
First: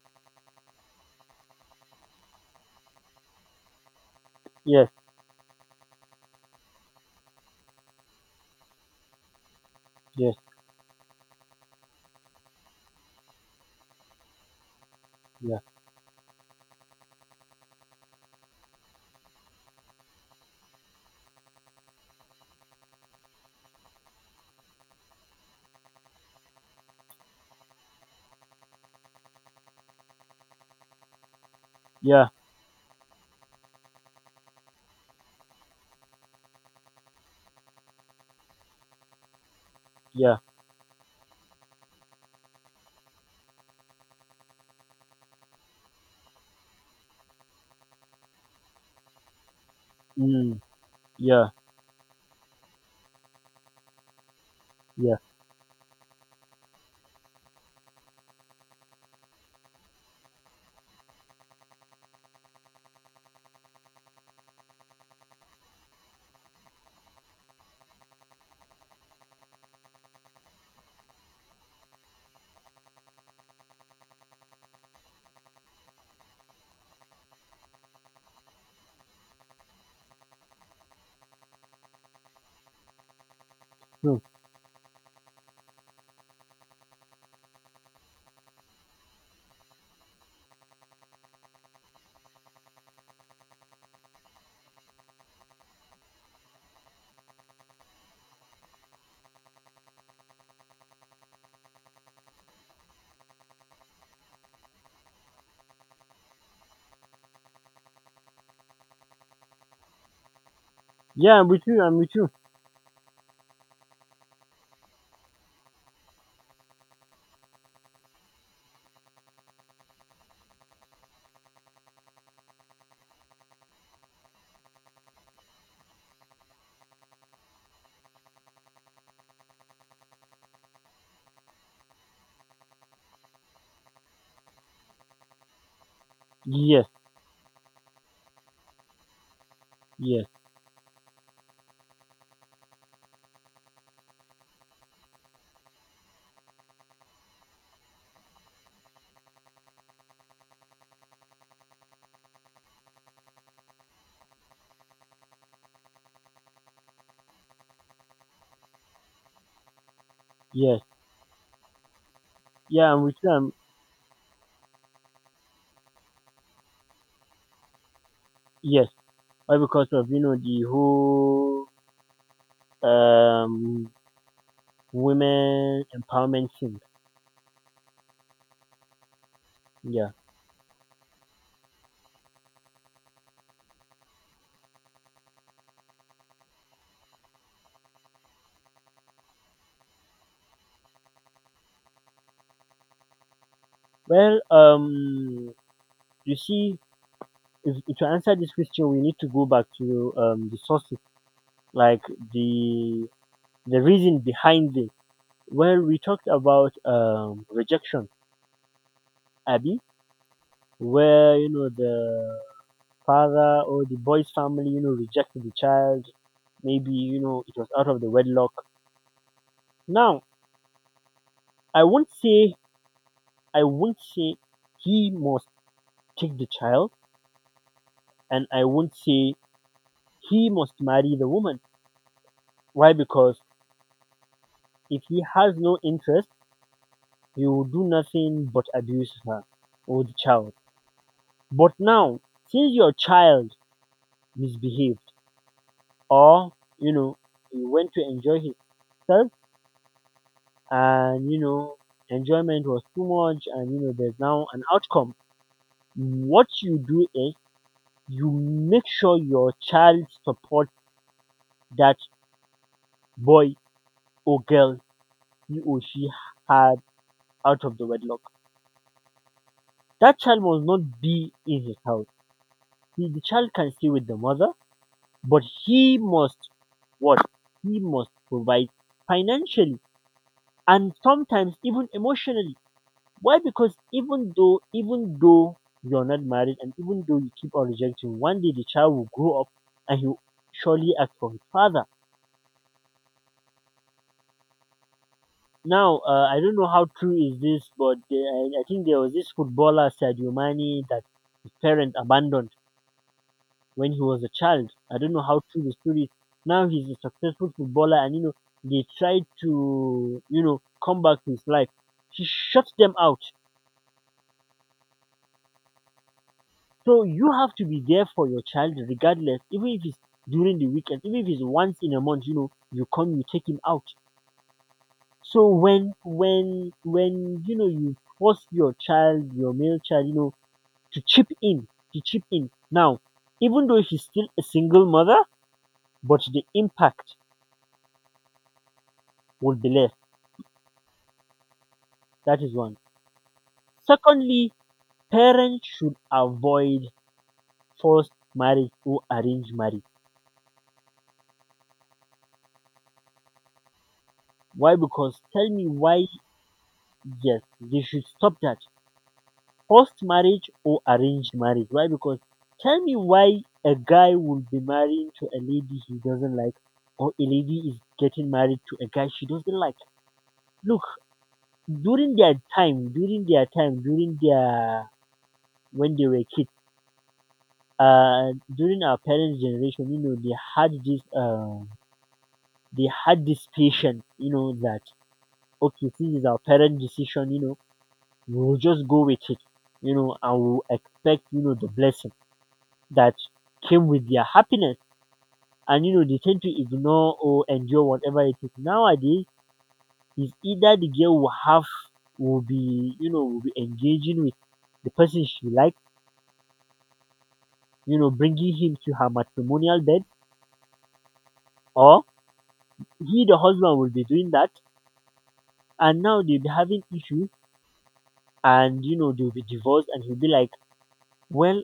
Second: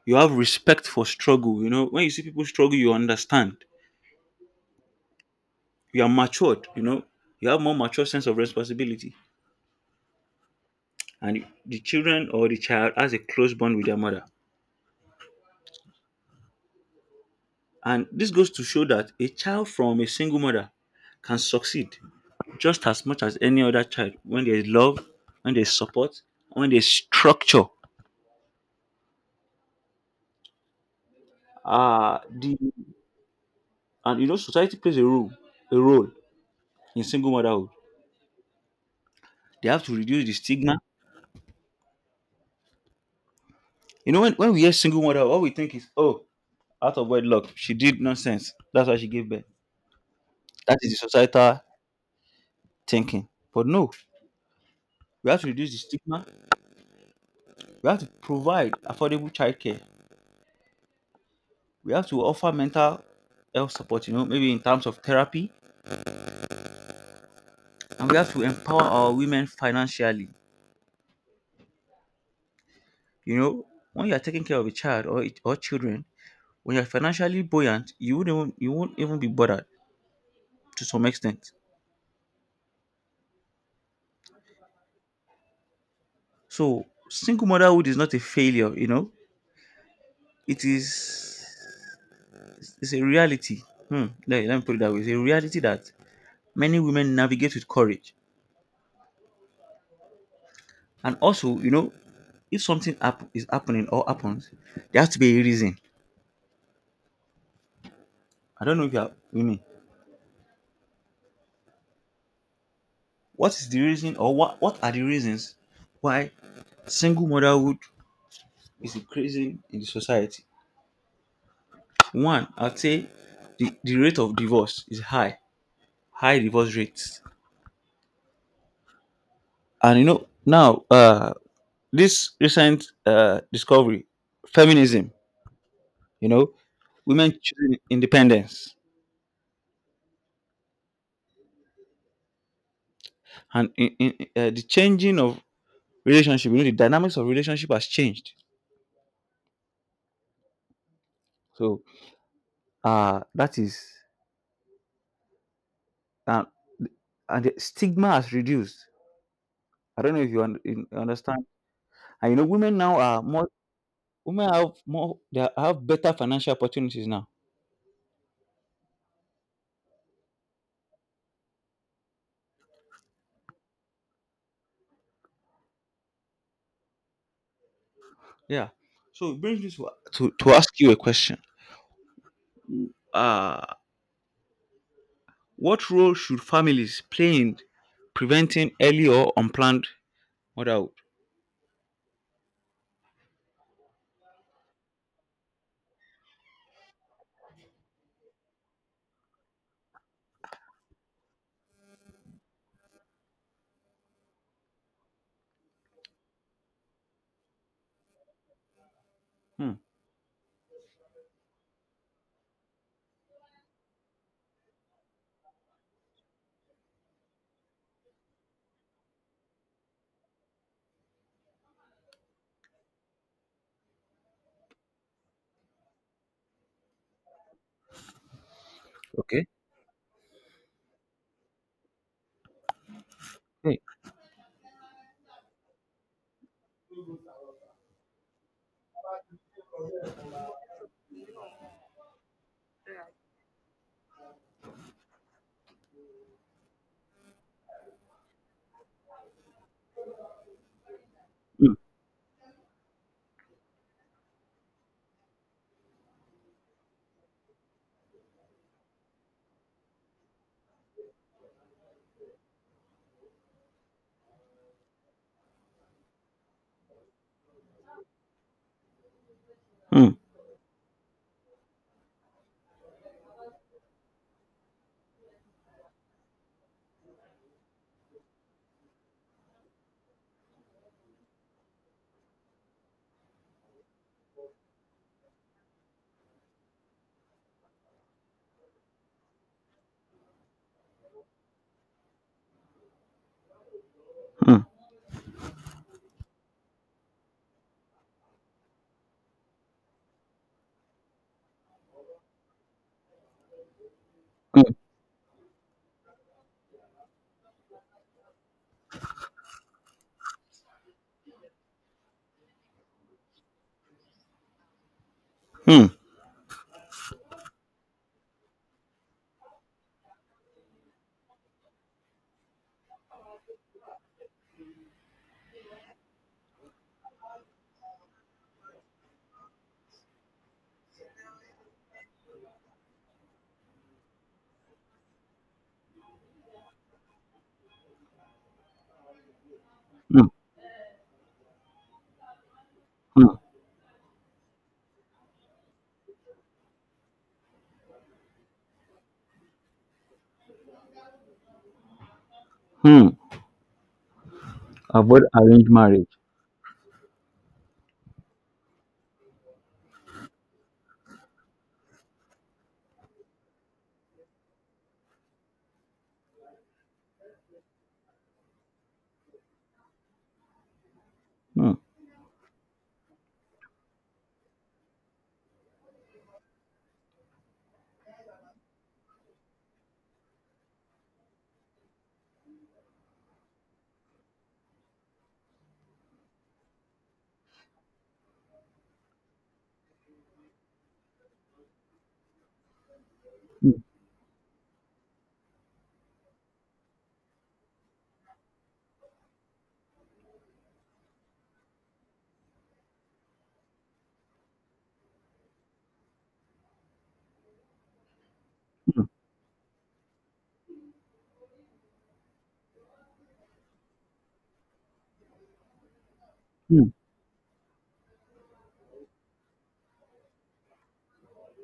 Speaker 2: You have respect for struggle. You know, when you see people struggle you understand.
Speaker 1: Yes.
Speaker 2: You are matured. You know, you have more mature sense of responsibility,
Speaker 1: Yes.
Speaker 2: and the children or the child has a close bond with their mother,
Speaker 1: Yeah.
Speaker 2: and this goes to show that a child from a single mother can succeed just as much as any other child when there is love, when there is support, when there is structure. Uh
Speaker 1: Yeah.
Speaker 2: the, and you know society plays a role in single motherhood. They have to reduce the
Speaker 1: Yeah.
Speaker 2: stigma. You know, when we hear single mother all we think is oh out of wedlock, she did nonsense. That's why she gave birth.
Speaker 1: Mm.
Speaker 2: That is the
Speaker 1: Yeah.
Speaker 2: societal thinking. But no,
Speaker 1: Yeah.
Speaker 2: we have to reduce the stigma. We have to provide affordable childcare. We have to offer mental health support, you know, maybe in terms of therapy. And we have to empower our women financially. You know, when you are taking care of a child or, it- or children, when you're financially buoyant, you wouldn't even- you won't even be bothered to some extent.
Speaker 1: True.
Speaker 2: So single motherhood is not a failure, you know. It is It's a reality. Hmm. Let me put it that way. It's a reality that many women navigate with courage. And also, you know, if something hap- is happening or happens, there has to be a reason. I don't know if you are with me.
Speaker 1: Yeah, I'm with you. I'm with you.
Speaker 2: What is the reason or what are the reasons why single motherhood is increasing in the society? One, I'd say the rate of divorce is high, high divorce rates. And you know, now, this recent discovery, feminism, you know,
Speaker 1: Yes.
Speaker 2: women choosing independence
Speaker 1: Yes.
Speaker 2: and the changing of relationship. You know, the dynamics of relationship has changed, so that is uh, and the stigma has reduced. I don't know if you, un-
Speaker 1: Yes.
Speaker 2: in- understand, and you know women
Speaker 1: Yeah,
Speaker 2: now
Speaker 1: I'm with
Speaker 2: are
Speaker 1: you.
Speaker 2: more.
Speaker 1: I'm,
Speaker 2: Women have more. They have better financial opportunities now.
Speaker 1: yes. Why? Because of you know the whole um women empowerment thing.
Speaker 2: Yeah, so it brings me to,
Speaker 1: Yeah.
Speaker 2: to ask you a question uh what role should families play in preventing early or unplanned motherhood.
Speaker 1: Well, um, you see, if, to answer this question, we need to go back to the sources, like the the reason behind it. Well, we talked about rejection,
Speaker 2: Hmm.
Speaker 1: Abby, where you know the father or the boy's family, you know, rejected the child. Maybe you know it was out of the wedlock. Now, I won't say I won't say he must take the child, and I won't say
Speaker 2: Okay.
Speaker 1: he must marry the woman. Why? Because
Speaker 2: Hey.
Speaker 1: if he has no interest, he will do nothing but abuse her or the child. But now, since your child misbehaves or you know he went to enjoy himself, and you
Speaker 2: Hmm.
Speaker 1: know enjoyment was too much and you know there's now an outcome, what you do is you make sure your child supports that boy or girl, he or she, had out of the wedlock.
Speaker 2: Hmm.
Speaker 1: That child must not be in his house. He, the child, can stay with the mother, but he must what? He must provide financially and sometimes even emotionally. Why? Because even though you're not married and even though you keep on rejecting, one day the child will grow up and he'll surely ask for his father.
Speaker 2: Hmm.
Speaker 1: Now, I don't know how true is this, but the, I think there was this footballer Sadio Mane that his parent abandoned when he was a
Speaker 2: Hmm.
Speaker 1: child. I don't know how true the story is. Now he's a successful footballer, and you know they tried to you know come back to his life. He shut them out.
Speaker 2: Hmm.
Speaker 1: So you have to be there for your child regardless, even if it's during the weekend, even if it's once in a month, you know, you come, you take him out. So when you know you force your child, your male child, you know, to chip in, to chip in. Now, even though she's still a single mother, but the impact will be less.
Speaker 2: Mm,
Speaker 1: That is one.
Speaker 2: mm,
Speaker 1: Secondly, parents should avoid forced marriage or arranged marriage.
Speaker 2: mm.
Speaker 1: Why? Because
Speaker 2: Avoid
Speaker 1: tell me
Speaker 2: arranged
Speaker 1: why,
Speaker 2: marriage.
Speaker 1: yes, they should stop that forced marriage or arranged marriage. Why? Because tell me why a guy will be marrying to a lady he doesn't like, or a lady is getting married to a guy she doesn't like. Look,
Speaker 2: Mm,
Speaker 1: during their when they were kids, during our parents' generation, you know, they had this patience, you know, that okay, this is our parent decision, you know, we'll just go with it, you know, and we'll expect, you know, the blessing that
Speaker 2: mm,
Speaker 1: came with their happiness. And you know they tend to ignore or endure whatever it is. Nowadays, it's either the girl will have will be you know will be engaging with the person she likes, you know, bringing him to
Speaker 2: mm,
Speaker 1: her matrimonial bed, or he, the husband, will be doing that, and now they'll be having
Speaker 2: mm,
Speaker 1: issues, and you know they'll be divorced, and he'll be like, well,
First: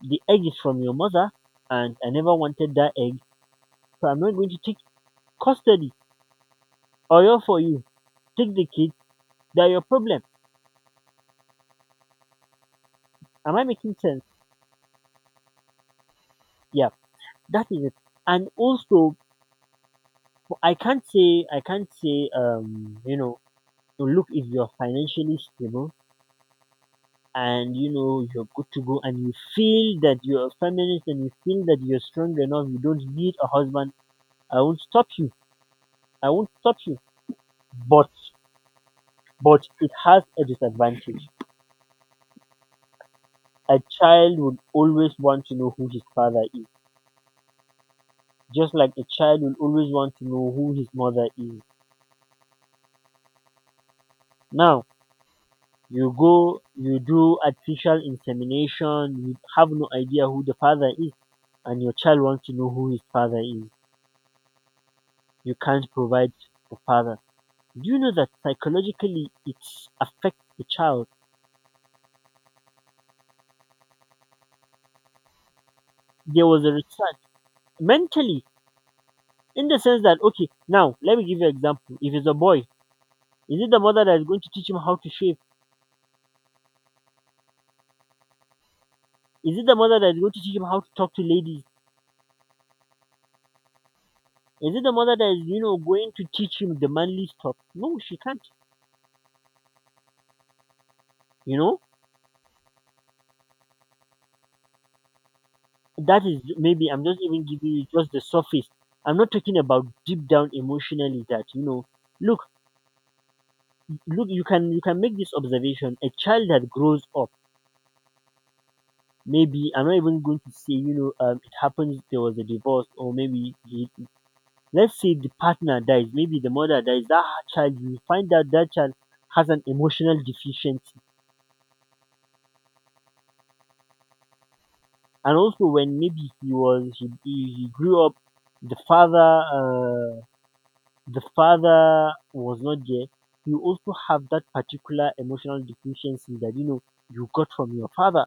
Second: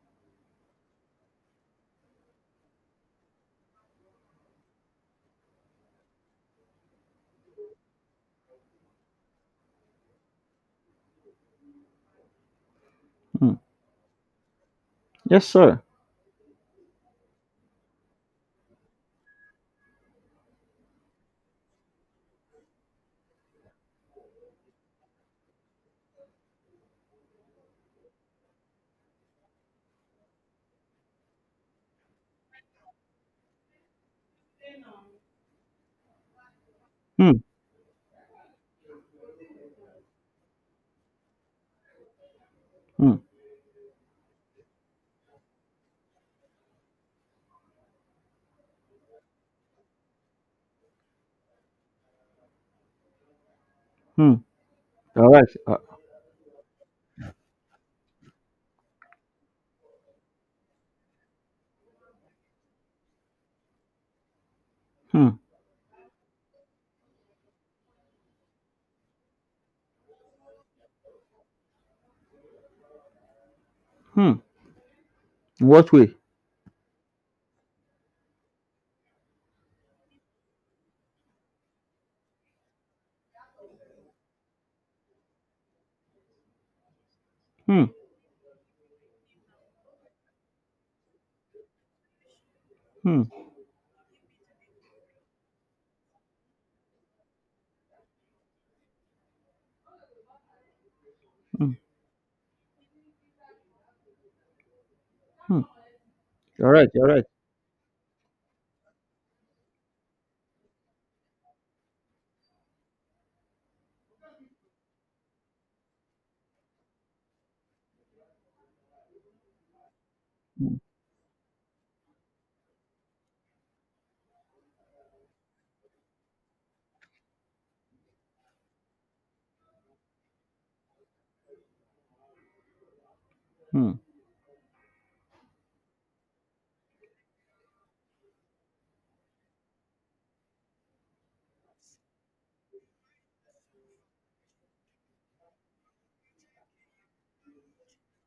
Speaker 1: the egg is from your mother, and I never wanted that egg, so I'm not going to take custody or you for you. Take the kid. They're your problem. Am
Speaker 2: mm.
Speaker 1: I making sense?
Speaker 2: Yes, sir.
Speaker 1: Yeah. That is it. And also, I can't say you know, look, if you're financially stable and you know you're good to go and you feel that you're a feminist and you feel that you're strong enough, you don't need a husband. I won't stop you. I won't stop you.
Speaker 2: Mm,
Speaker 1: But but it has a disadvantage.
Speaker 2: mm,
Speaker 1: A child would always want to know who his father is, just like a child will always want to know who his mother is.
Speaker 2: mm.
Speaker 1: Now
Speaker 2: All right.
Speaker 1: you do artificial insemination, you have no idea who the father is, and your child wants to know who his father is.
Speaker 2: Mm,
Speaker 1: You can't provide the father. Do you know that psychologically it affects the child?
Speaker 2: mm. In What way?
Speaker 1: There was a research, mentally, in the sense that okay, now let me give you an example. If it's a boy, is it the mother that is going to teach him how to shave?
Speaker 2: Mm,
Speaker 1: Is it the mother that is going to teach him how to talk to ladies?
Speaker 2: mm,
Speaker 1: Is it the mother that is, you know, going to teach him the manly stuff? No, she can't. You
Speaker 2: mm,
Speaker 1: know?
Speaker 2: mm.
Speaker 1: That is,
Speaker 2: All
Speaker 1: maybe
Speaker 2: right,
Speaker 1: I'm
Speaker 2: all
Speaker 1: just
Speaker 2: right.
Speaker 1: even giving you just the surface. I'm not talking about deep down emotionally that you know. Look, look, you can make this observation. A child that grows up, maybe I'm not even going to say you know it happens there was a divorce or maybe he, let's say the partner dies, maybe the mother dies. That child, you find out that child has an emotional deficiency,
Speaker 2: Mm.
Speaker 1: and also when maybe he was he grew up, the father. Uh, the father was not there, you also have that particular emotional deficiency that you know you got from your father.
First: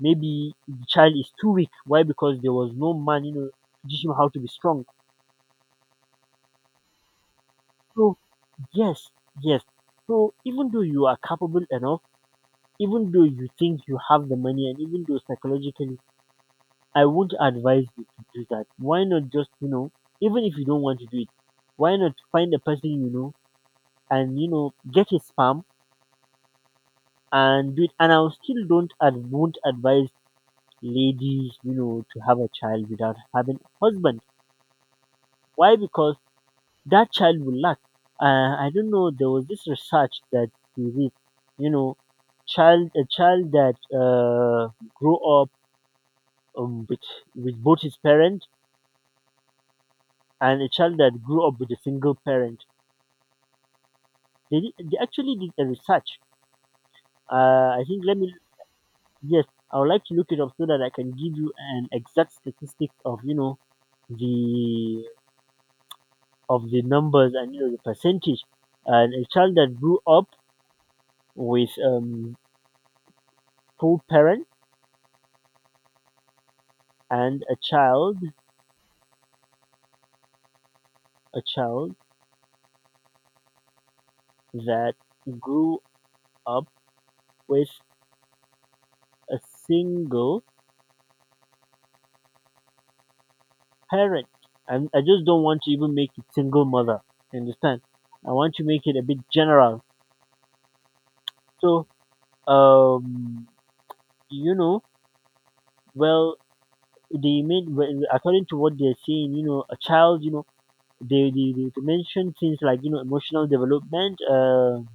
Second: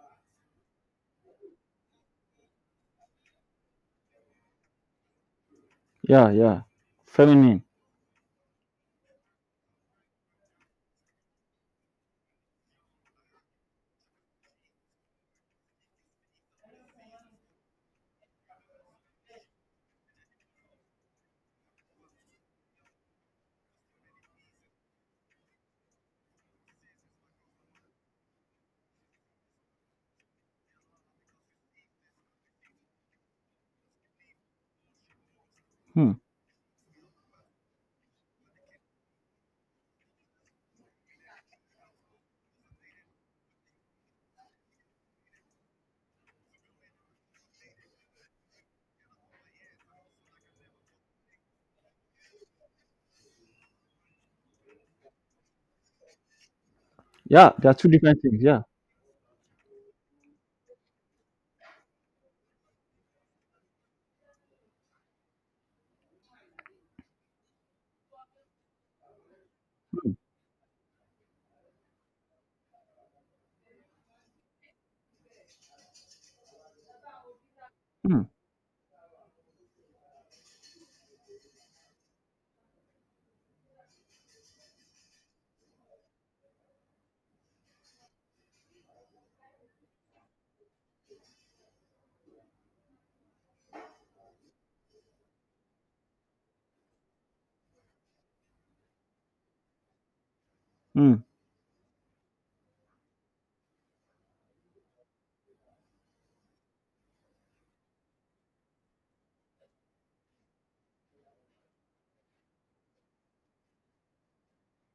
Speaker 1: Maybe the child is too weak. Why? Because there was no man, you know, to teach him how to be strong.
Speaker 2: Yeah, yeah. Feminine.
Speaker 1: So yes, yes. So even though you are capable enough, even though you think you have the money and even though psychologically I won't advise you to do that. Why not just, you know, even if you don't want to do it, why not find a person you know and you know get his sperm and do it. And I still don't and won't advise ladies, you know, to have a child without having a husband. Why?
Speaker 2: Mm.
Speaker 1: Because that child will lack. I don't know. There was this research that we read, you know, child a child that grew up um, with with both his parents and a child that grew up with a single parent. They actually did a research.
Speaker 2: Yeah, there are
Speaker 1: I
Speaker 2: two
Speaker 1: think let
Speaker 2: different
Speaker 1: me,
Speaker 2: things. Yeah.
Speaker 1: yes, I would like to look it up so that I can give you an exact statistic of you know the of the numbers and you know the percentage. And a child that grew up with full parent and a child
Speaker 2: Mm,
Speaker 1: a child that grew up with a single parent. And I just don't want to even make it single mother. You understand? I want to make it a bit general.
Speaker 2: mm,
Speaker 1: So um you know, well, they made when according to what they're saying you know a child you know they mention things like you know emotional development, um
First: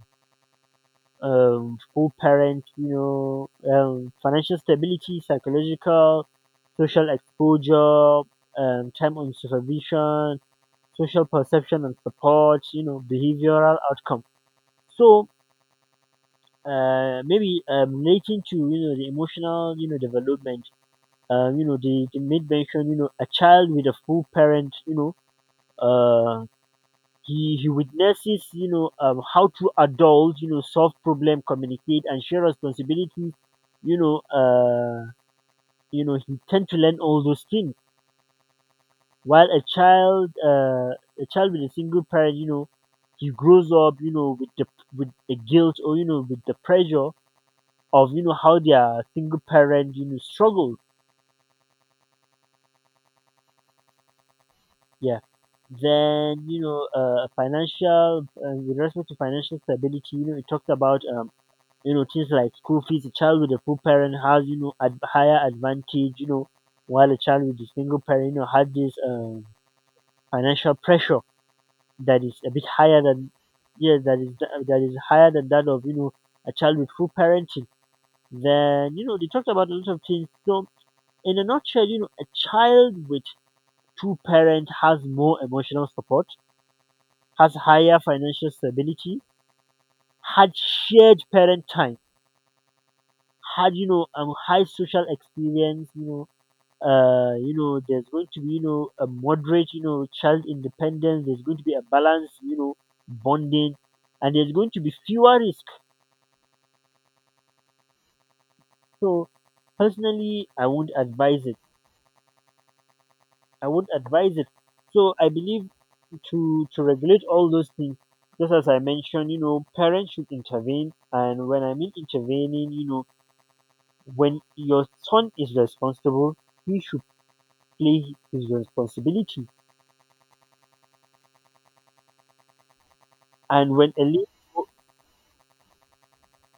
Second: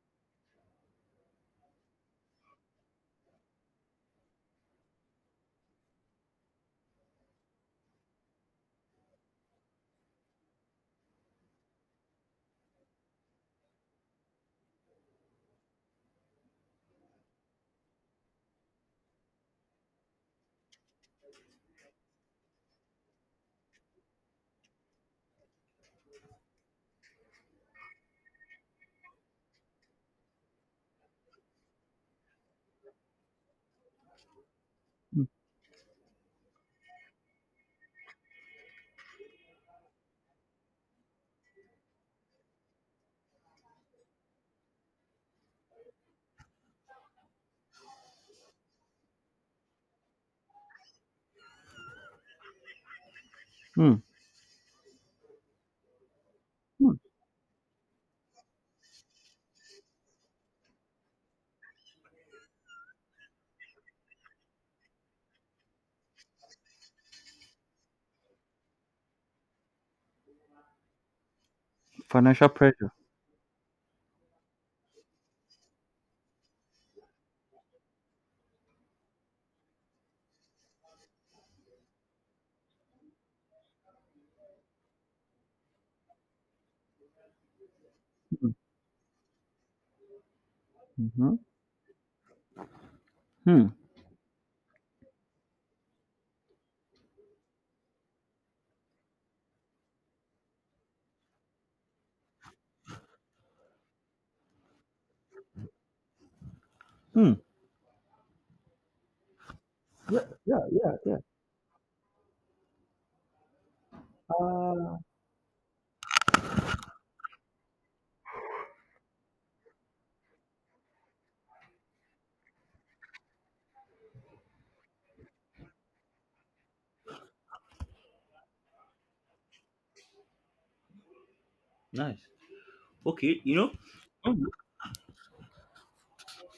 Speaker 1: um full parent, you know, financial stability, psychological, social exposure, time on supervision, social perception and support, you know, behavioral outcome. So maybe relating to you know the emotional you know development, you know they made mention, you know, a child with a full parent, you know, uh, he witnesses, you know, how to adult, you know, solve problem, communicate and share responsibilities, you know,
Speaker 2: mm,
Speaker 1: you know he tend to learn all those things, while a child with a single parent, you know, he grows up you know with the guilt or you know with the pressure of you know how their single parent you know struggles,
Speaker 2: mm,
Speaker 1: yeah. Then you know
Speaker 2: mm.
Speaker 1: financial with respect to financial stability, you know, it talked about you know, things like school fees. A child with a full parent has, you know, higher advantage, you know, while a child with a single parent, you know, has this financial pressure that is
Speaker 2: Financial
Speaker 1: a bit
Speaker 2: pressure.
Speaker 1: higher than, yeah, that is higher than that of, you know, a child with full parenting. Then, you know, they talked about a lot of things. So, in a nutshell, you know, a child with two parents has more emotional support, has higher financial
Speaker 2: Mm,
Speaker 1: stability, had shared
Speaker 2: mhm.
Speaker 1: parent time,
Speaker 2: Mm,
Speaker 1: had, you know, high social experience, you know, there's going to be, you know, a moderate, you know, child independence. There's going to be a balance, you know, bonding, and there's going to be fewer risk.
Speaker 2: mm.
Speaker 1: So, personally,
Speaker 2: Yeah,
Speaker 1: I won't
Speaker 2: yeah, yeah.
Speaker 1: advise it. I won't advise it. So, I believe to regulate all those things, just as I mentioned, you know, parents should intervene, and when I mean intervening, you know, when your son is responsible, he should play his responsibility.
Speaker 2: Nice. Okay, you know,
Speaker 1: And when a little,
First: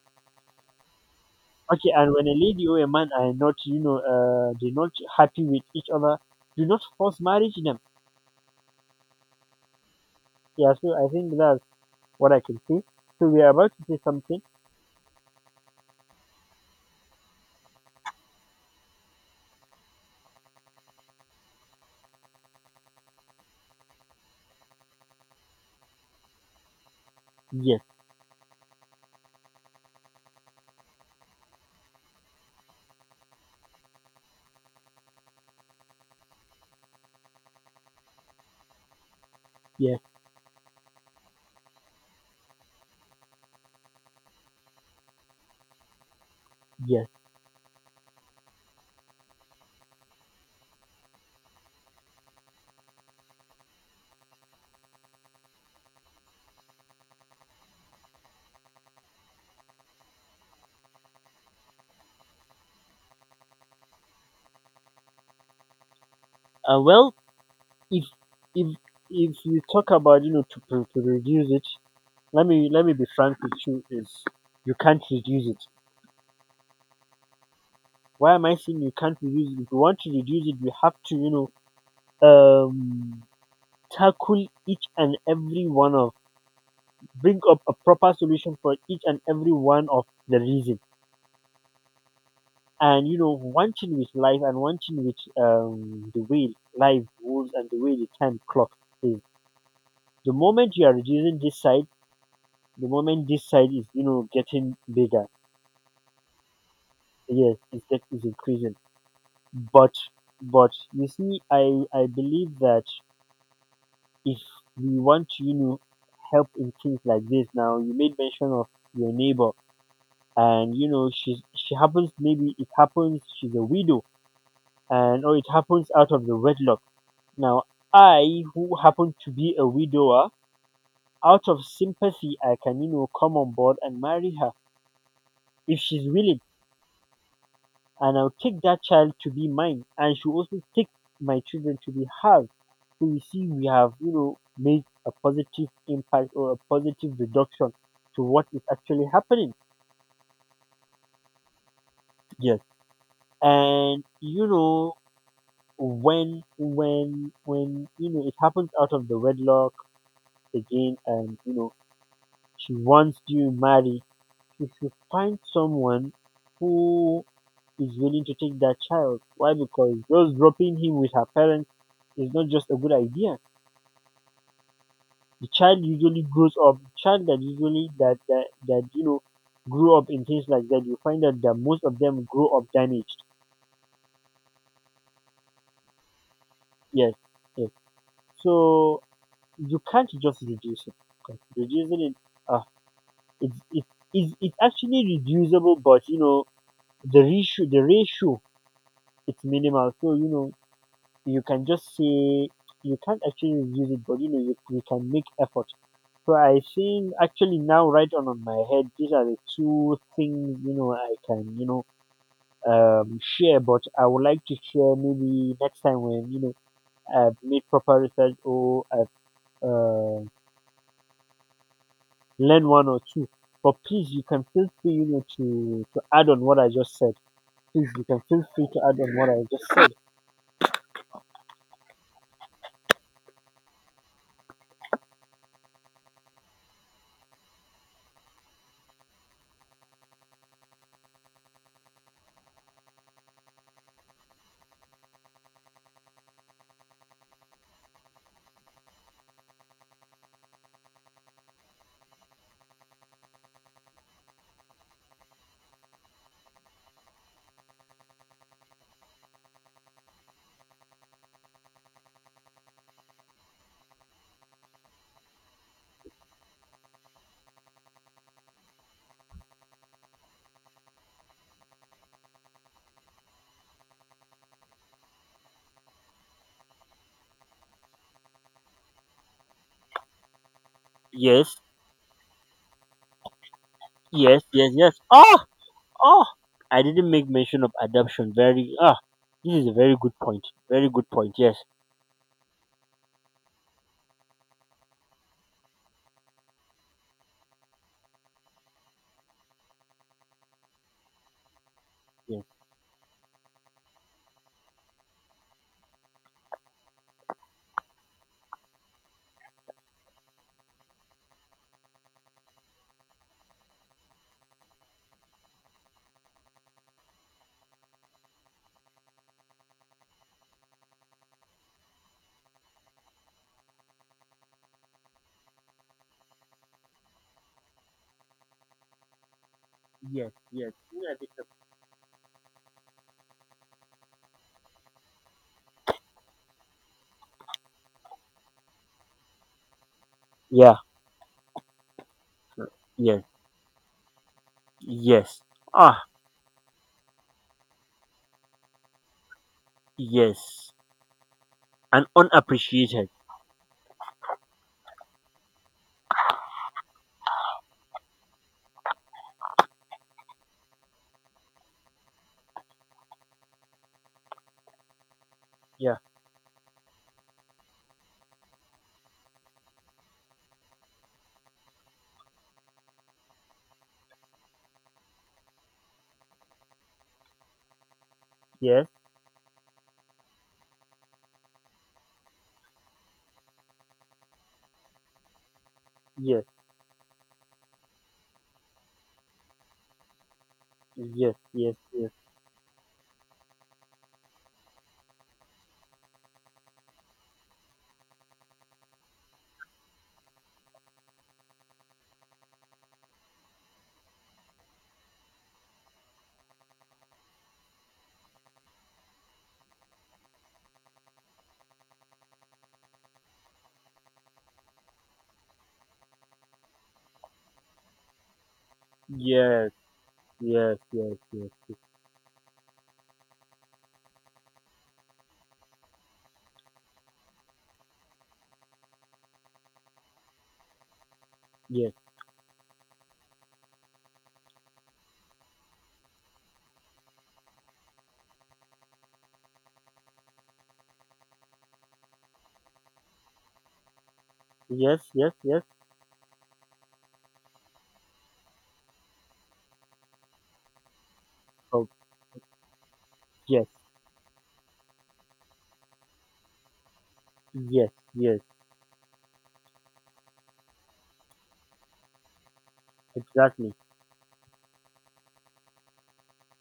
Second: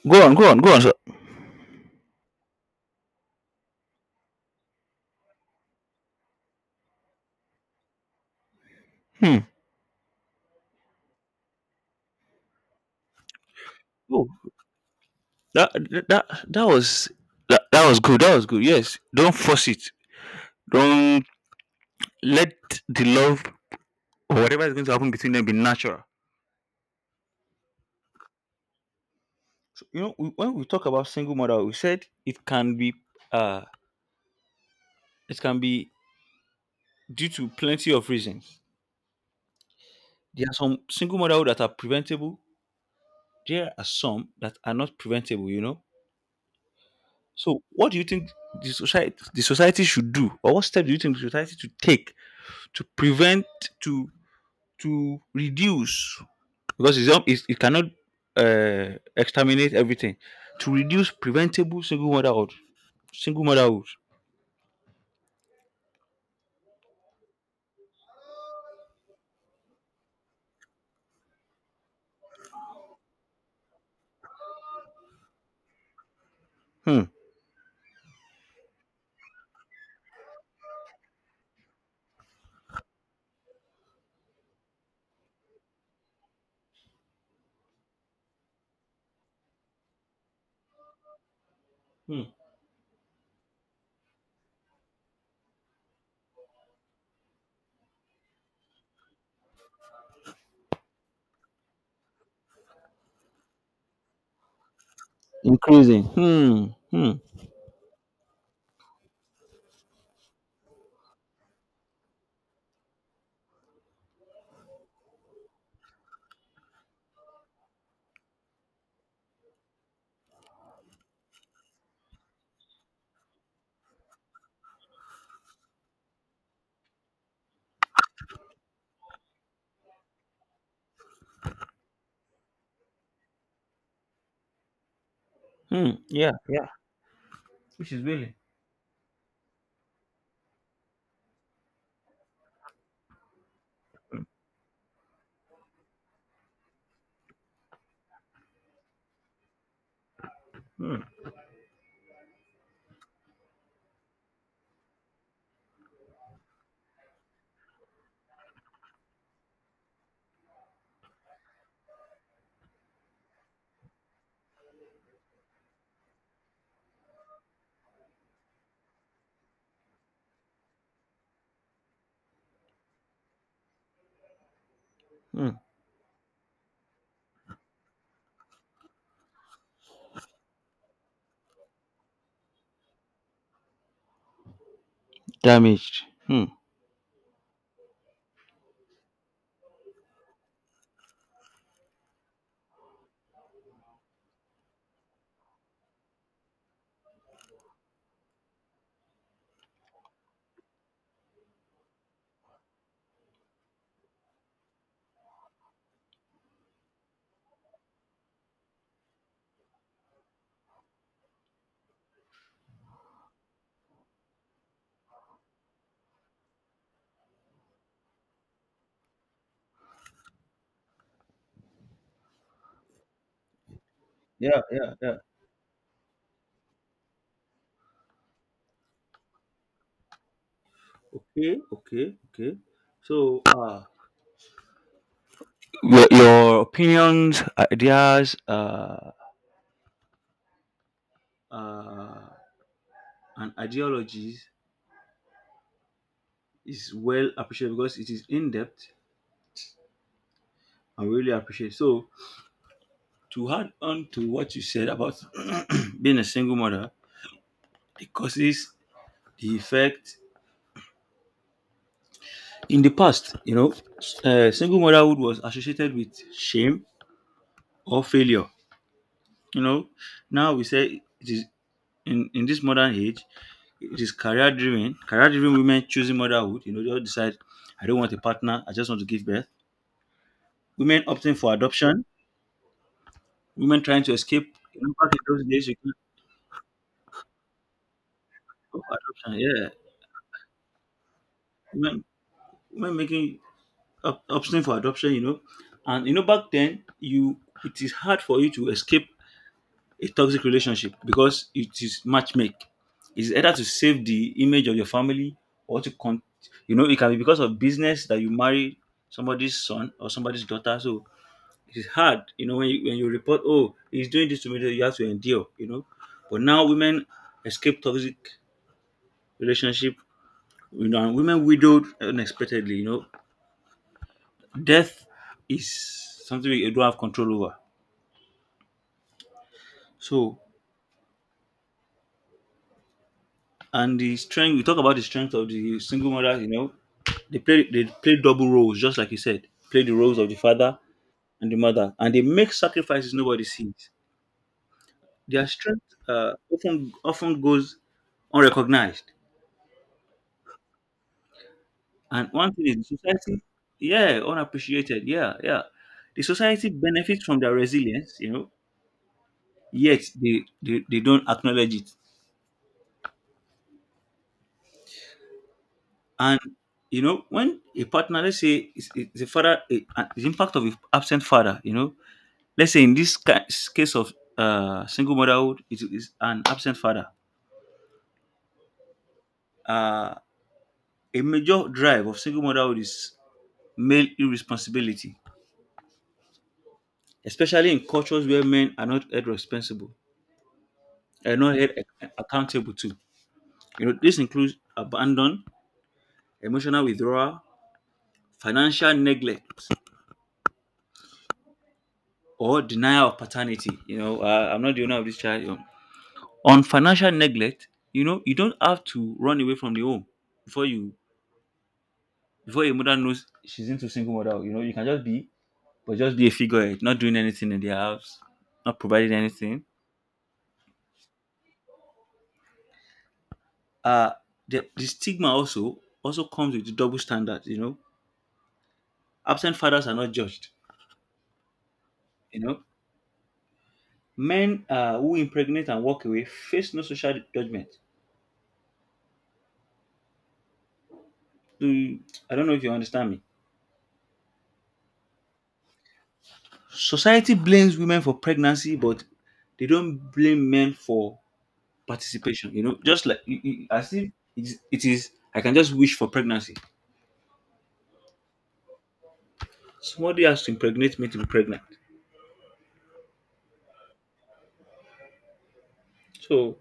Speaker 2: go on, go on, go on, sir.
Speaker 1: okay, and when a lady or a man are not, you know, they're not happy with each other, do not force marriage them. Yeah, so I think that's what I can say. So we are about to say
Speaker 2: Mm.
Speaker 1: something.
Speaker 2: That that that was that was good. That was good. Yes. Don't force it. Don't let the love or whatever is going to happen between them be natural.
Speaker 1: Yes,
Speaker 2: So, you know, we- when we talk about single mother, we said uh it can be due to plenty of reasons.
Speaker 1: yes,
Speaker 2: There are some single motherhood that are preventable. There are some that are not preventable, you know.
Speaker 1: yes.
Speaker 2: So, what do you think the society should do, or what steps do you think the society should take to prevent to to reduce, because it's, it cannot uh, exterminate everything, to reduce preventable single motherhood. Single motherhood.
Speaker 1: Well, if if if you talk about you know to, reduce it, let me be frank with you. Is you can't reduce it.
Speaker 2: Hmm.
Speaker 1: Why am I saying you can't reduce it? If you want to reduce it, you have to know um tackle each and every one of bring up a proper solution for each and every one of the reason.
Speaker 2: Hmm.
Speaker 1: And you know, one thing with life and one thing with the way life goes and the way the time clock is. The moment you are reducing this side, the moment this side is getting bigger.
Speaker 2: Increasing. Hmm. Hmm.
Speaker 1: Yes, it's get is increasing. But but you see, I believe that if we want to help in things like this. Now you made mention of your neighbor, and you know she happens, maybe it happens she's a widow, and or it happens out of the wedlock. Now I, who happen to be a widower, out of sympathy, I can come on board and marry her if
Speaker 2: Hmm.
Speaker 1: she's
Speaker 2: Yeah.
Speaker 1: willing.
Speaker 2: Yeah. Which is
Speaker 1: And I'll
Speaker 2: really
Speaker 1: take that child to be mine, and she'll also take my children to be hers. So you see, we have made a positive impact, or a positive reduction to what is actually happening. Yes. And you know, when it happens out of the wedlock again, and you know she wants you married, you should find someone who is willing to take that child. Why? Because just dropping him with her parents is not just a good idea. The
Speaker 2: hmm.
Speaker 1: child usually grows up, the child that usually that that, that you know grew up in things like that, you find out that most of them grow up damaged.
Speaker 2: Damaged. Hmm.
Speaker 1: Yes, yes. So you can't just reduce it, because reducing it, a It's it's it's actually reducible, but you know the ratio, it's minimal. So you know, you can just say you can't actually reduce it, but you know you can make effort. So I think actually, now right on my head, these are the two things I can share. But I would like to share maybe next time, when you know I've made proper research, or I've uh, learned one or two. But please, you can
Speaker 2: Yeah.
Speaker 1: feel free
Speaker 2: Yeah.
Speaker 1: you
Speaker 2: Yeah.
Speaker 1: know to to add on what I just said. Please, you can feel free to add on what I just said.
Speaker 2: Okay. Okay. Okay. So, your, opinions, ideas, uh, and ideologies is well appreciated because it is in depth. I really appreciate. So, to add on to what you said about being a single mother, the causes, the effect. In the past, you know, single motherhood was associated with shame or failure. You know, now we say it is in this modern age, it is career driven. Career driven women choosing motherhood. You know, they all decide, I don't want a partner, I just want to give birth. Women opting for
Speaker 1: Yes,
Speaker 2: adoption, women trying to
Speaker 1: yes,
Speaker 2: escape.
Speaker 1: yes,
Speaker 2: You
Speaker 1: yes.
Speaker 2: know, back in
Speaker 1: Oh,
Speaker 2: those days, you could
Speaker 1: oh, I didn't make mention of adoption. Very,
Speaker 2: go for adoption.
Speaker 1: this is
Speaker 2: Yeah.
Speaker 1: a very good point. Very good point. Yes,
Speaker 2: Women, women making option for adoption, you know. And you know, back then, you it is hard for you to escape a toxic relationship because it is
Speaker 1: yes,
Speaker 2: matchmake. It's either to save the image of your family or to con. You know, it can be because of business that you marry somebody's son or somebody's daughter. So it is hard, you know, when you report, oh, he's doing this to me, then you have to endure, you know. But now women escape toxic relationship, you know, and women widowed unexpectedly, you know, death is something we don't have control over.
Speaker 1: yes,
Speaker 2: So,
Speaker 1: yes. Yeah,
Speaker 2: and the strength, we talk about the strength of the single mother. You know, they play double roles, just like you said. Play the roles of the
Speaker 1: yeah,
Speaker 2: father and the mother, and they make sacrifices
Speaker 1: yes,
Speaker 2: nobody sees.
Speaker 1: yes.
Speaker 2: Their strength
Speaker 1: Ah,
Speaker 2: often goes unrecognized.
Speaker 1: yes. And
Speaker 2: And one thing is the
Speaker 1: unappreciated.
Speaker 2: society, yeah, unappreciated. Yeah, yeah. The society benefits from their resilience, you know, yet they don't acknowledge it.
Speaker 1: Yeah,
Speaker 2: And you know, when a partner, let's say, is the father, the impact of a absent father, you know, let's say in this case of single motherhood, it is an absent father.
Speaker 1: yes,
Speaker 2: Uh, a major drive of single motherhood is male irresponsibility,
Speaker 1: yes,
Speaker 2: especially in cultures where men are not held responsible,
Speaker 1: yes,
Speaker 2: are not held
Speaker 1: yes,
Speaker 2: accountable to. You know, this includes abandon, emotional withdrawal, financial neglect, or denial of paternity. You know, I'm not the owner of this child. On financial neglect, you know, you don't have to run away from the home before you before your mother knows she's into single mother. You know, you can just be, but just be a figurehead, not doing anything in the house, not providing anything.
Speaker 1: yes, yes, yes, yes,
Speaker 2: uh the stigma also comes with the double standard. You know, absent fathers are not judged,
Speaker 1: yes, yes,
Speaker 2: you know. Men who impregnate and walk away face no social judgment. Do- I don't know if you understand me.
Speaker 1: yes, yes, yes.
Speaker 2: Society blames women for pregnancy, but they don't blame men for
Speaker 1: Oh,
Speaker 2: participation. You know, just like
Speaker 1: yes,
Speaker 2: as if it is, I can just wish for pregnancy.
Speaker 1: yes, yes.
Speaker 2: Somebody has to impregnate me to be pregnant.
Speaker 1: Exactly.
Speaker 2: So,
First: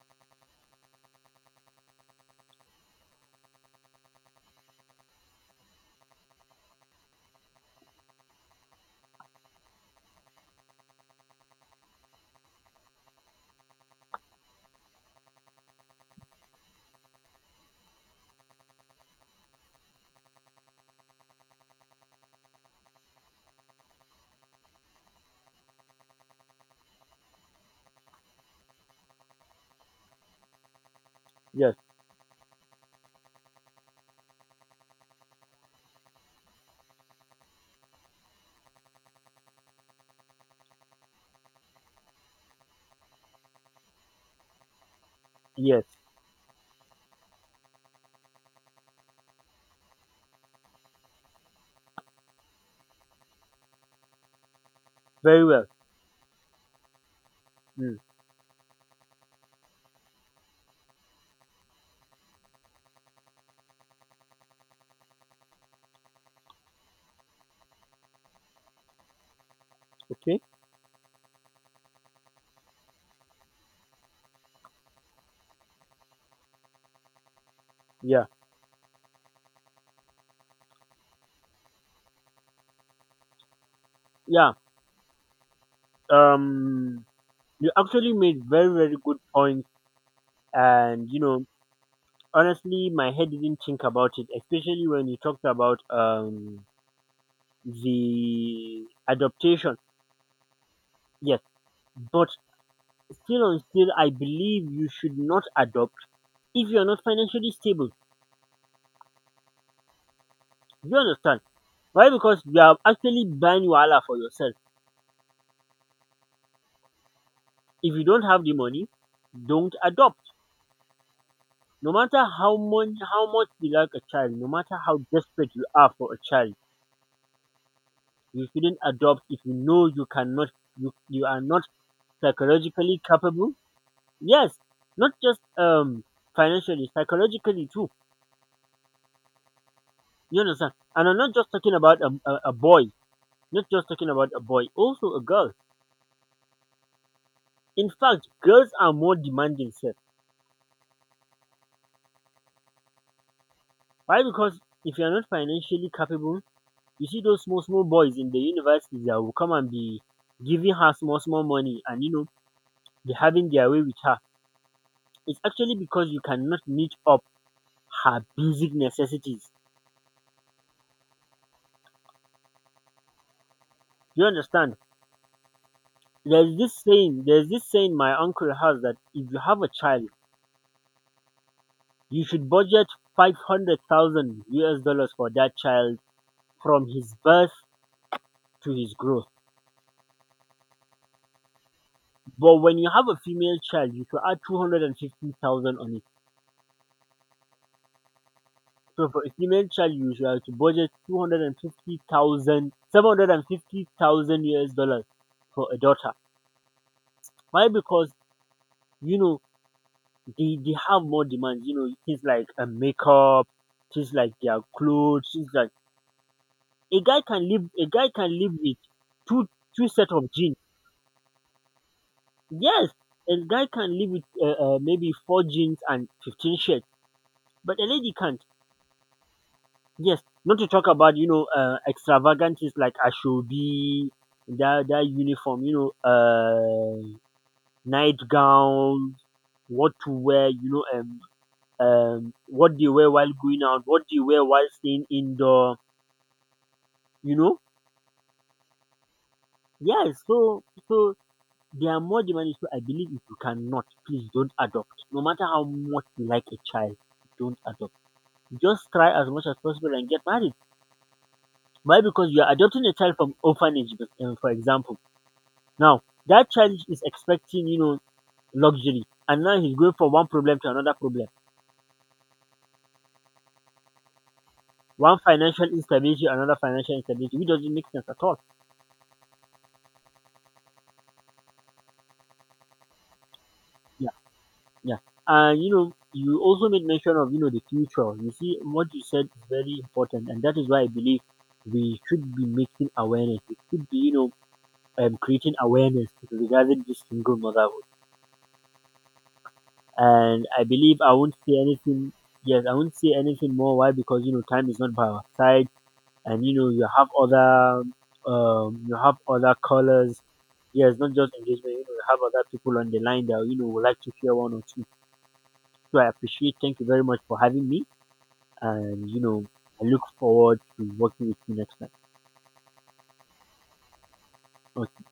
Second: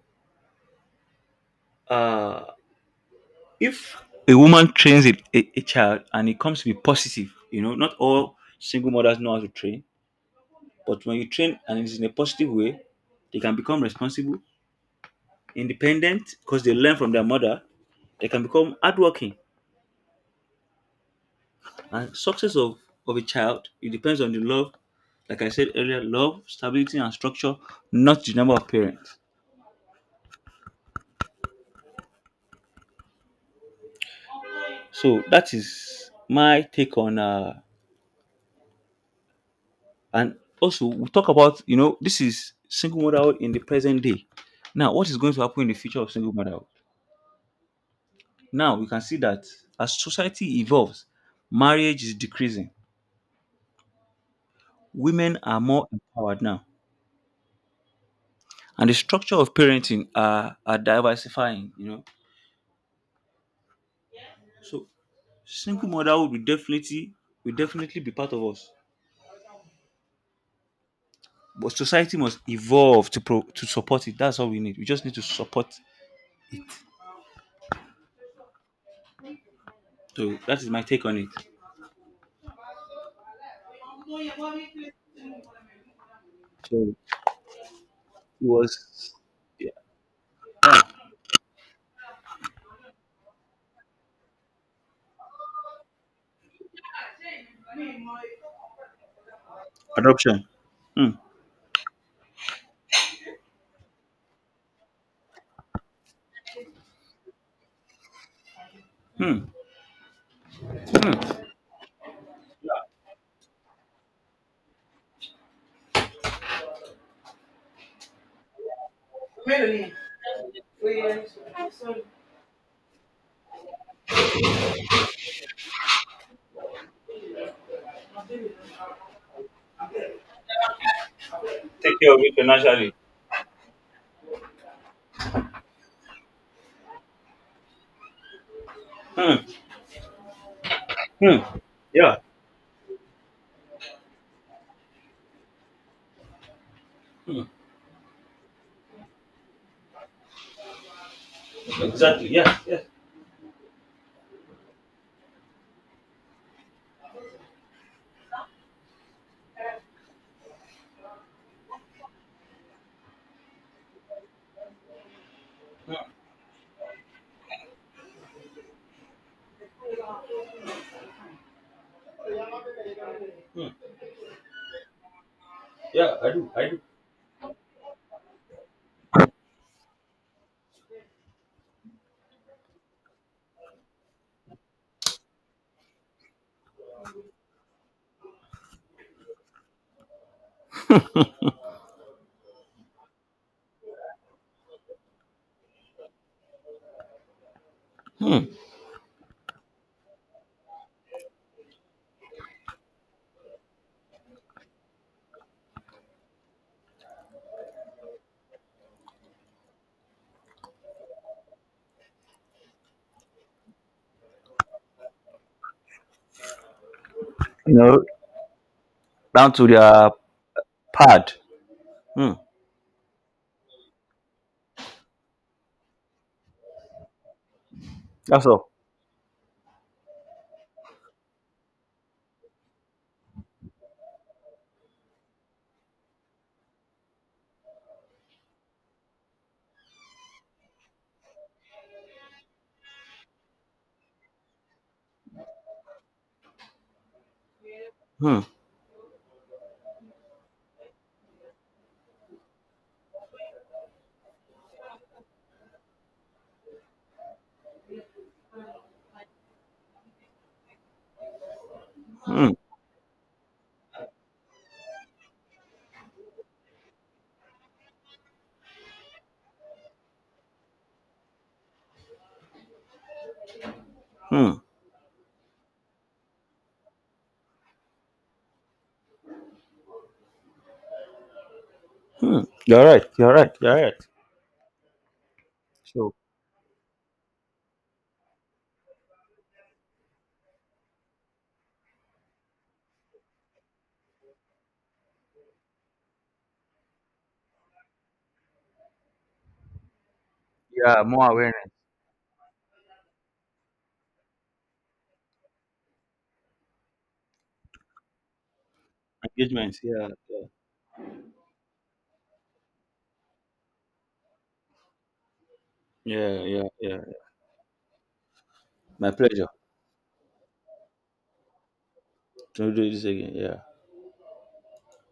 Speaker 2: uh, if a woman trains a child and it comes to be positive, you know, not all single mothers know how to train, but when you train and it's in a positive way, they can become responsible, independent, because they learn from their mother. They can become hardworking. And success of a child, it depends on the love, like I said earlier, love, stability, and structure, not the number of parents.
Speaker 1: Yes,
Speaker 2: So that is my take on and also we talk about, you know, this is single motherhood in the present day. Now, what is going to happen in the
Speaker 1: yes.
Speaker 2: future of single motherhood? Now we can see that as society evolves, marriage is decreasing. Women
Speaker 1: Very
Speaker 2: are
Speaker 1: well.
Speaker 2: more empowered now.
Speaker 1: Mm,
Speaker 2: And the structure of parenting are diversifying, you know. So single motherhood will definitely be part of us.
Speaker 1: okay.
Speaker 2: But society must evolve to to support it. That's all we need. We just need to support.
Speaker 1: Yeah.
Speaker 2: So that is my take on it.
Speaker 1: Yeah.
Speaker 2: So
Speaker 1: Um, you actually made
Speaker 2: it
Speaker 1: very, very
Speaker 2: was
Speaker 1: good points.
Speaker 2: yeah,
Speaker 1: And, you know, honestly, my head didn't think about it, especially when you talked about the adoption.
Speaker 2: adoption. Hmm.
Speaker 1: Yes. But still, I believe you should not adopt if you're not financially stable.
Speaker 2: Hmm.
Speaker 1: You understand?
Speaker 2: Hmm.
Speaker 1: Why? Because you are actually buying wala for yourself. If you don't have the money, don't adopt, no matter how much you like a child, no matter how desperate you are for a child. You shouldn't adopt if you know you cannot, you are not
Speaker 2: Take care of it financially.
Speaker 1: psychologically capable. Yes, not just financially, psychologically too.
Speaker 2: Hmm.
Speaker 1: You understand? And I'm not
Speaker 2: Hmm.
Speaker 1: just talking about a,
Speaker 2: Yeah.
Speaker 1: a, a boy, not just talking about a boy, also a girl.
Speaker 2: Hmm.
Speaker 1: In fact, girls are more demanding, Sir.
Speaker 2: Exactly. Yeah. Yeah.
Speaker 1: Why? Because if you're not financially capable, you see those small small boys in the universities that will come and be giving her small small money, and you know be having their way with her. It's actually because you cannot meet up her basic necessities.
Speaker 2: Hmm.
Speaker 1: Do you understand? There's
Speaker 2: I
Speaker 1: this
Speaker 2: do.
Speaker 1: saying, there's this saying my uncle has, that if you have a child, you should budget 500,000 US dollars for that child, from his birth to his growth. But when you have a female child, you should add 250,000 on it. So for a female child, you should have to budget 250,000, 750,000 US dollars for a daughter. Why? Because, you know, they have more demands. You know, things like a makeup, things like their clothes, things like
Speaker 2: You
Speaker 1: a
Speaker 2: know,
Speaker 1: guy can live with two
Speaker 2: down to
Speaker 1: two
Speaker 2: their
Speaker 1: set of jeans.
Speaker 2: pad. Hmm.
Speaker 1: Yes, a guy can live with maybe four jeans and 15 shirts, but a lady can't.
Speaker 2: That's all.
Speaker 1: Yes, not to talk about extravagant things like ashobi, that uniform, you know, nightgown, what to wear, you know, what they wear while going out, what they wear while staying indoor. You know?
Speaker 2: Hmm.
Speaker 1: Yes. So they are more demanding. So I believe if you cannot, please don't adopt. No matter how much you like a child, don't adopt. Just try as much as possible and get married. Why? Because you
Speaker 2: Hmm.
Speaker 1: are adopting a child from orphanage, for example. Now that child is expecting, you know, luxury, and now he's going from one problem to another problem.
Speaker 2: Hmm.
Speaker 1: One financial instability, another financial instability, which doesn't make sense at all.
Speaker 2: Hmm. You're right. You're right. You're right.
Speaker 1: Yeah. Yeah. And you know,
Speaker 2: So
Speaker 1: you also made mention of, you know, the future. You see, what you said is very important. And that is why I believe we should be making awareness. We should be, you know, creating awareness regarding this single motherhood. And I believe
Speaker 2: yeah,
Speaker 1: I
Speaker 2: more
Speaker 1: won't say
Speaker 2: awareness,
Speaker 1: anything. Yes, I won't say anything more. Why? Because, you know, time is not by our side. And, you know, you have other
Speaker 2: engagement. Yeah.
Speaker 1: colors. Yes, not just engagement. You know, you have other people on the line that, you know, would like to hear one or two. So I
Speaker 2: Yeah,
Speaker 1: appreciate.
Speaker 2: yeah,
Speaker 1: Thank you
Speaker 2: yeah.
Speaker 1: very much for having me. And
Speaker 2: My
Speaker 1: you know,
Speaker 2: pleasure
Speaker 1: I look forward to working with you next time.
Speaker 2: to do this again. Yeah.
Speaker 1: Okay.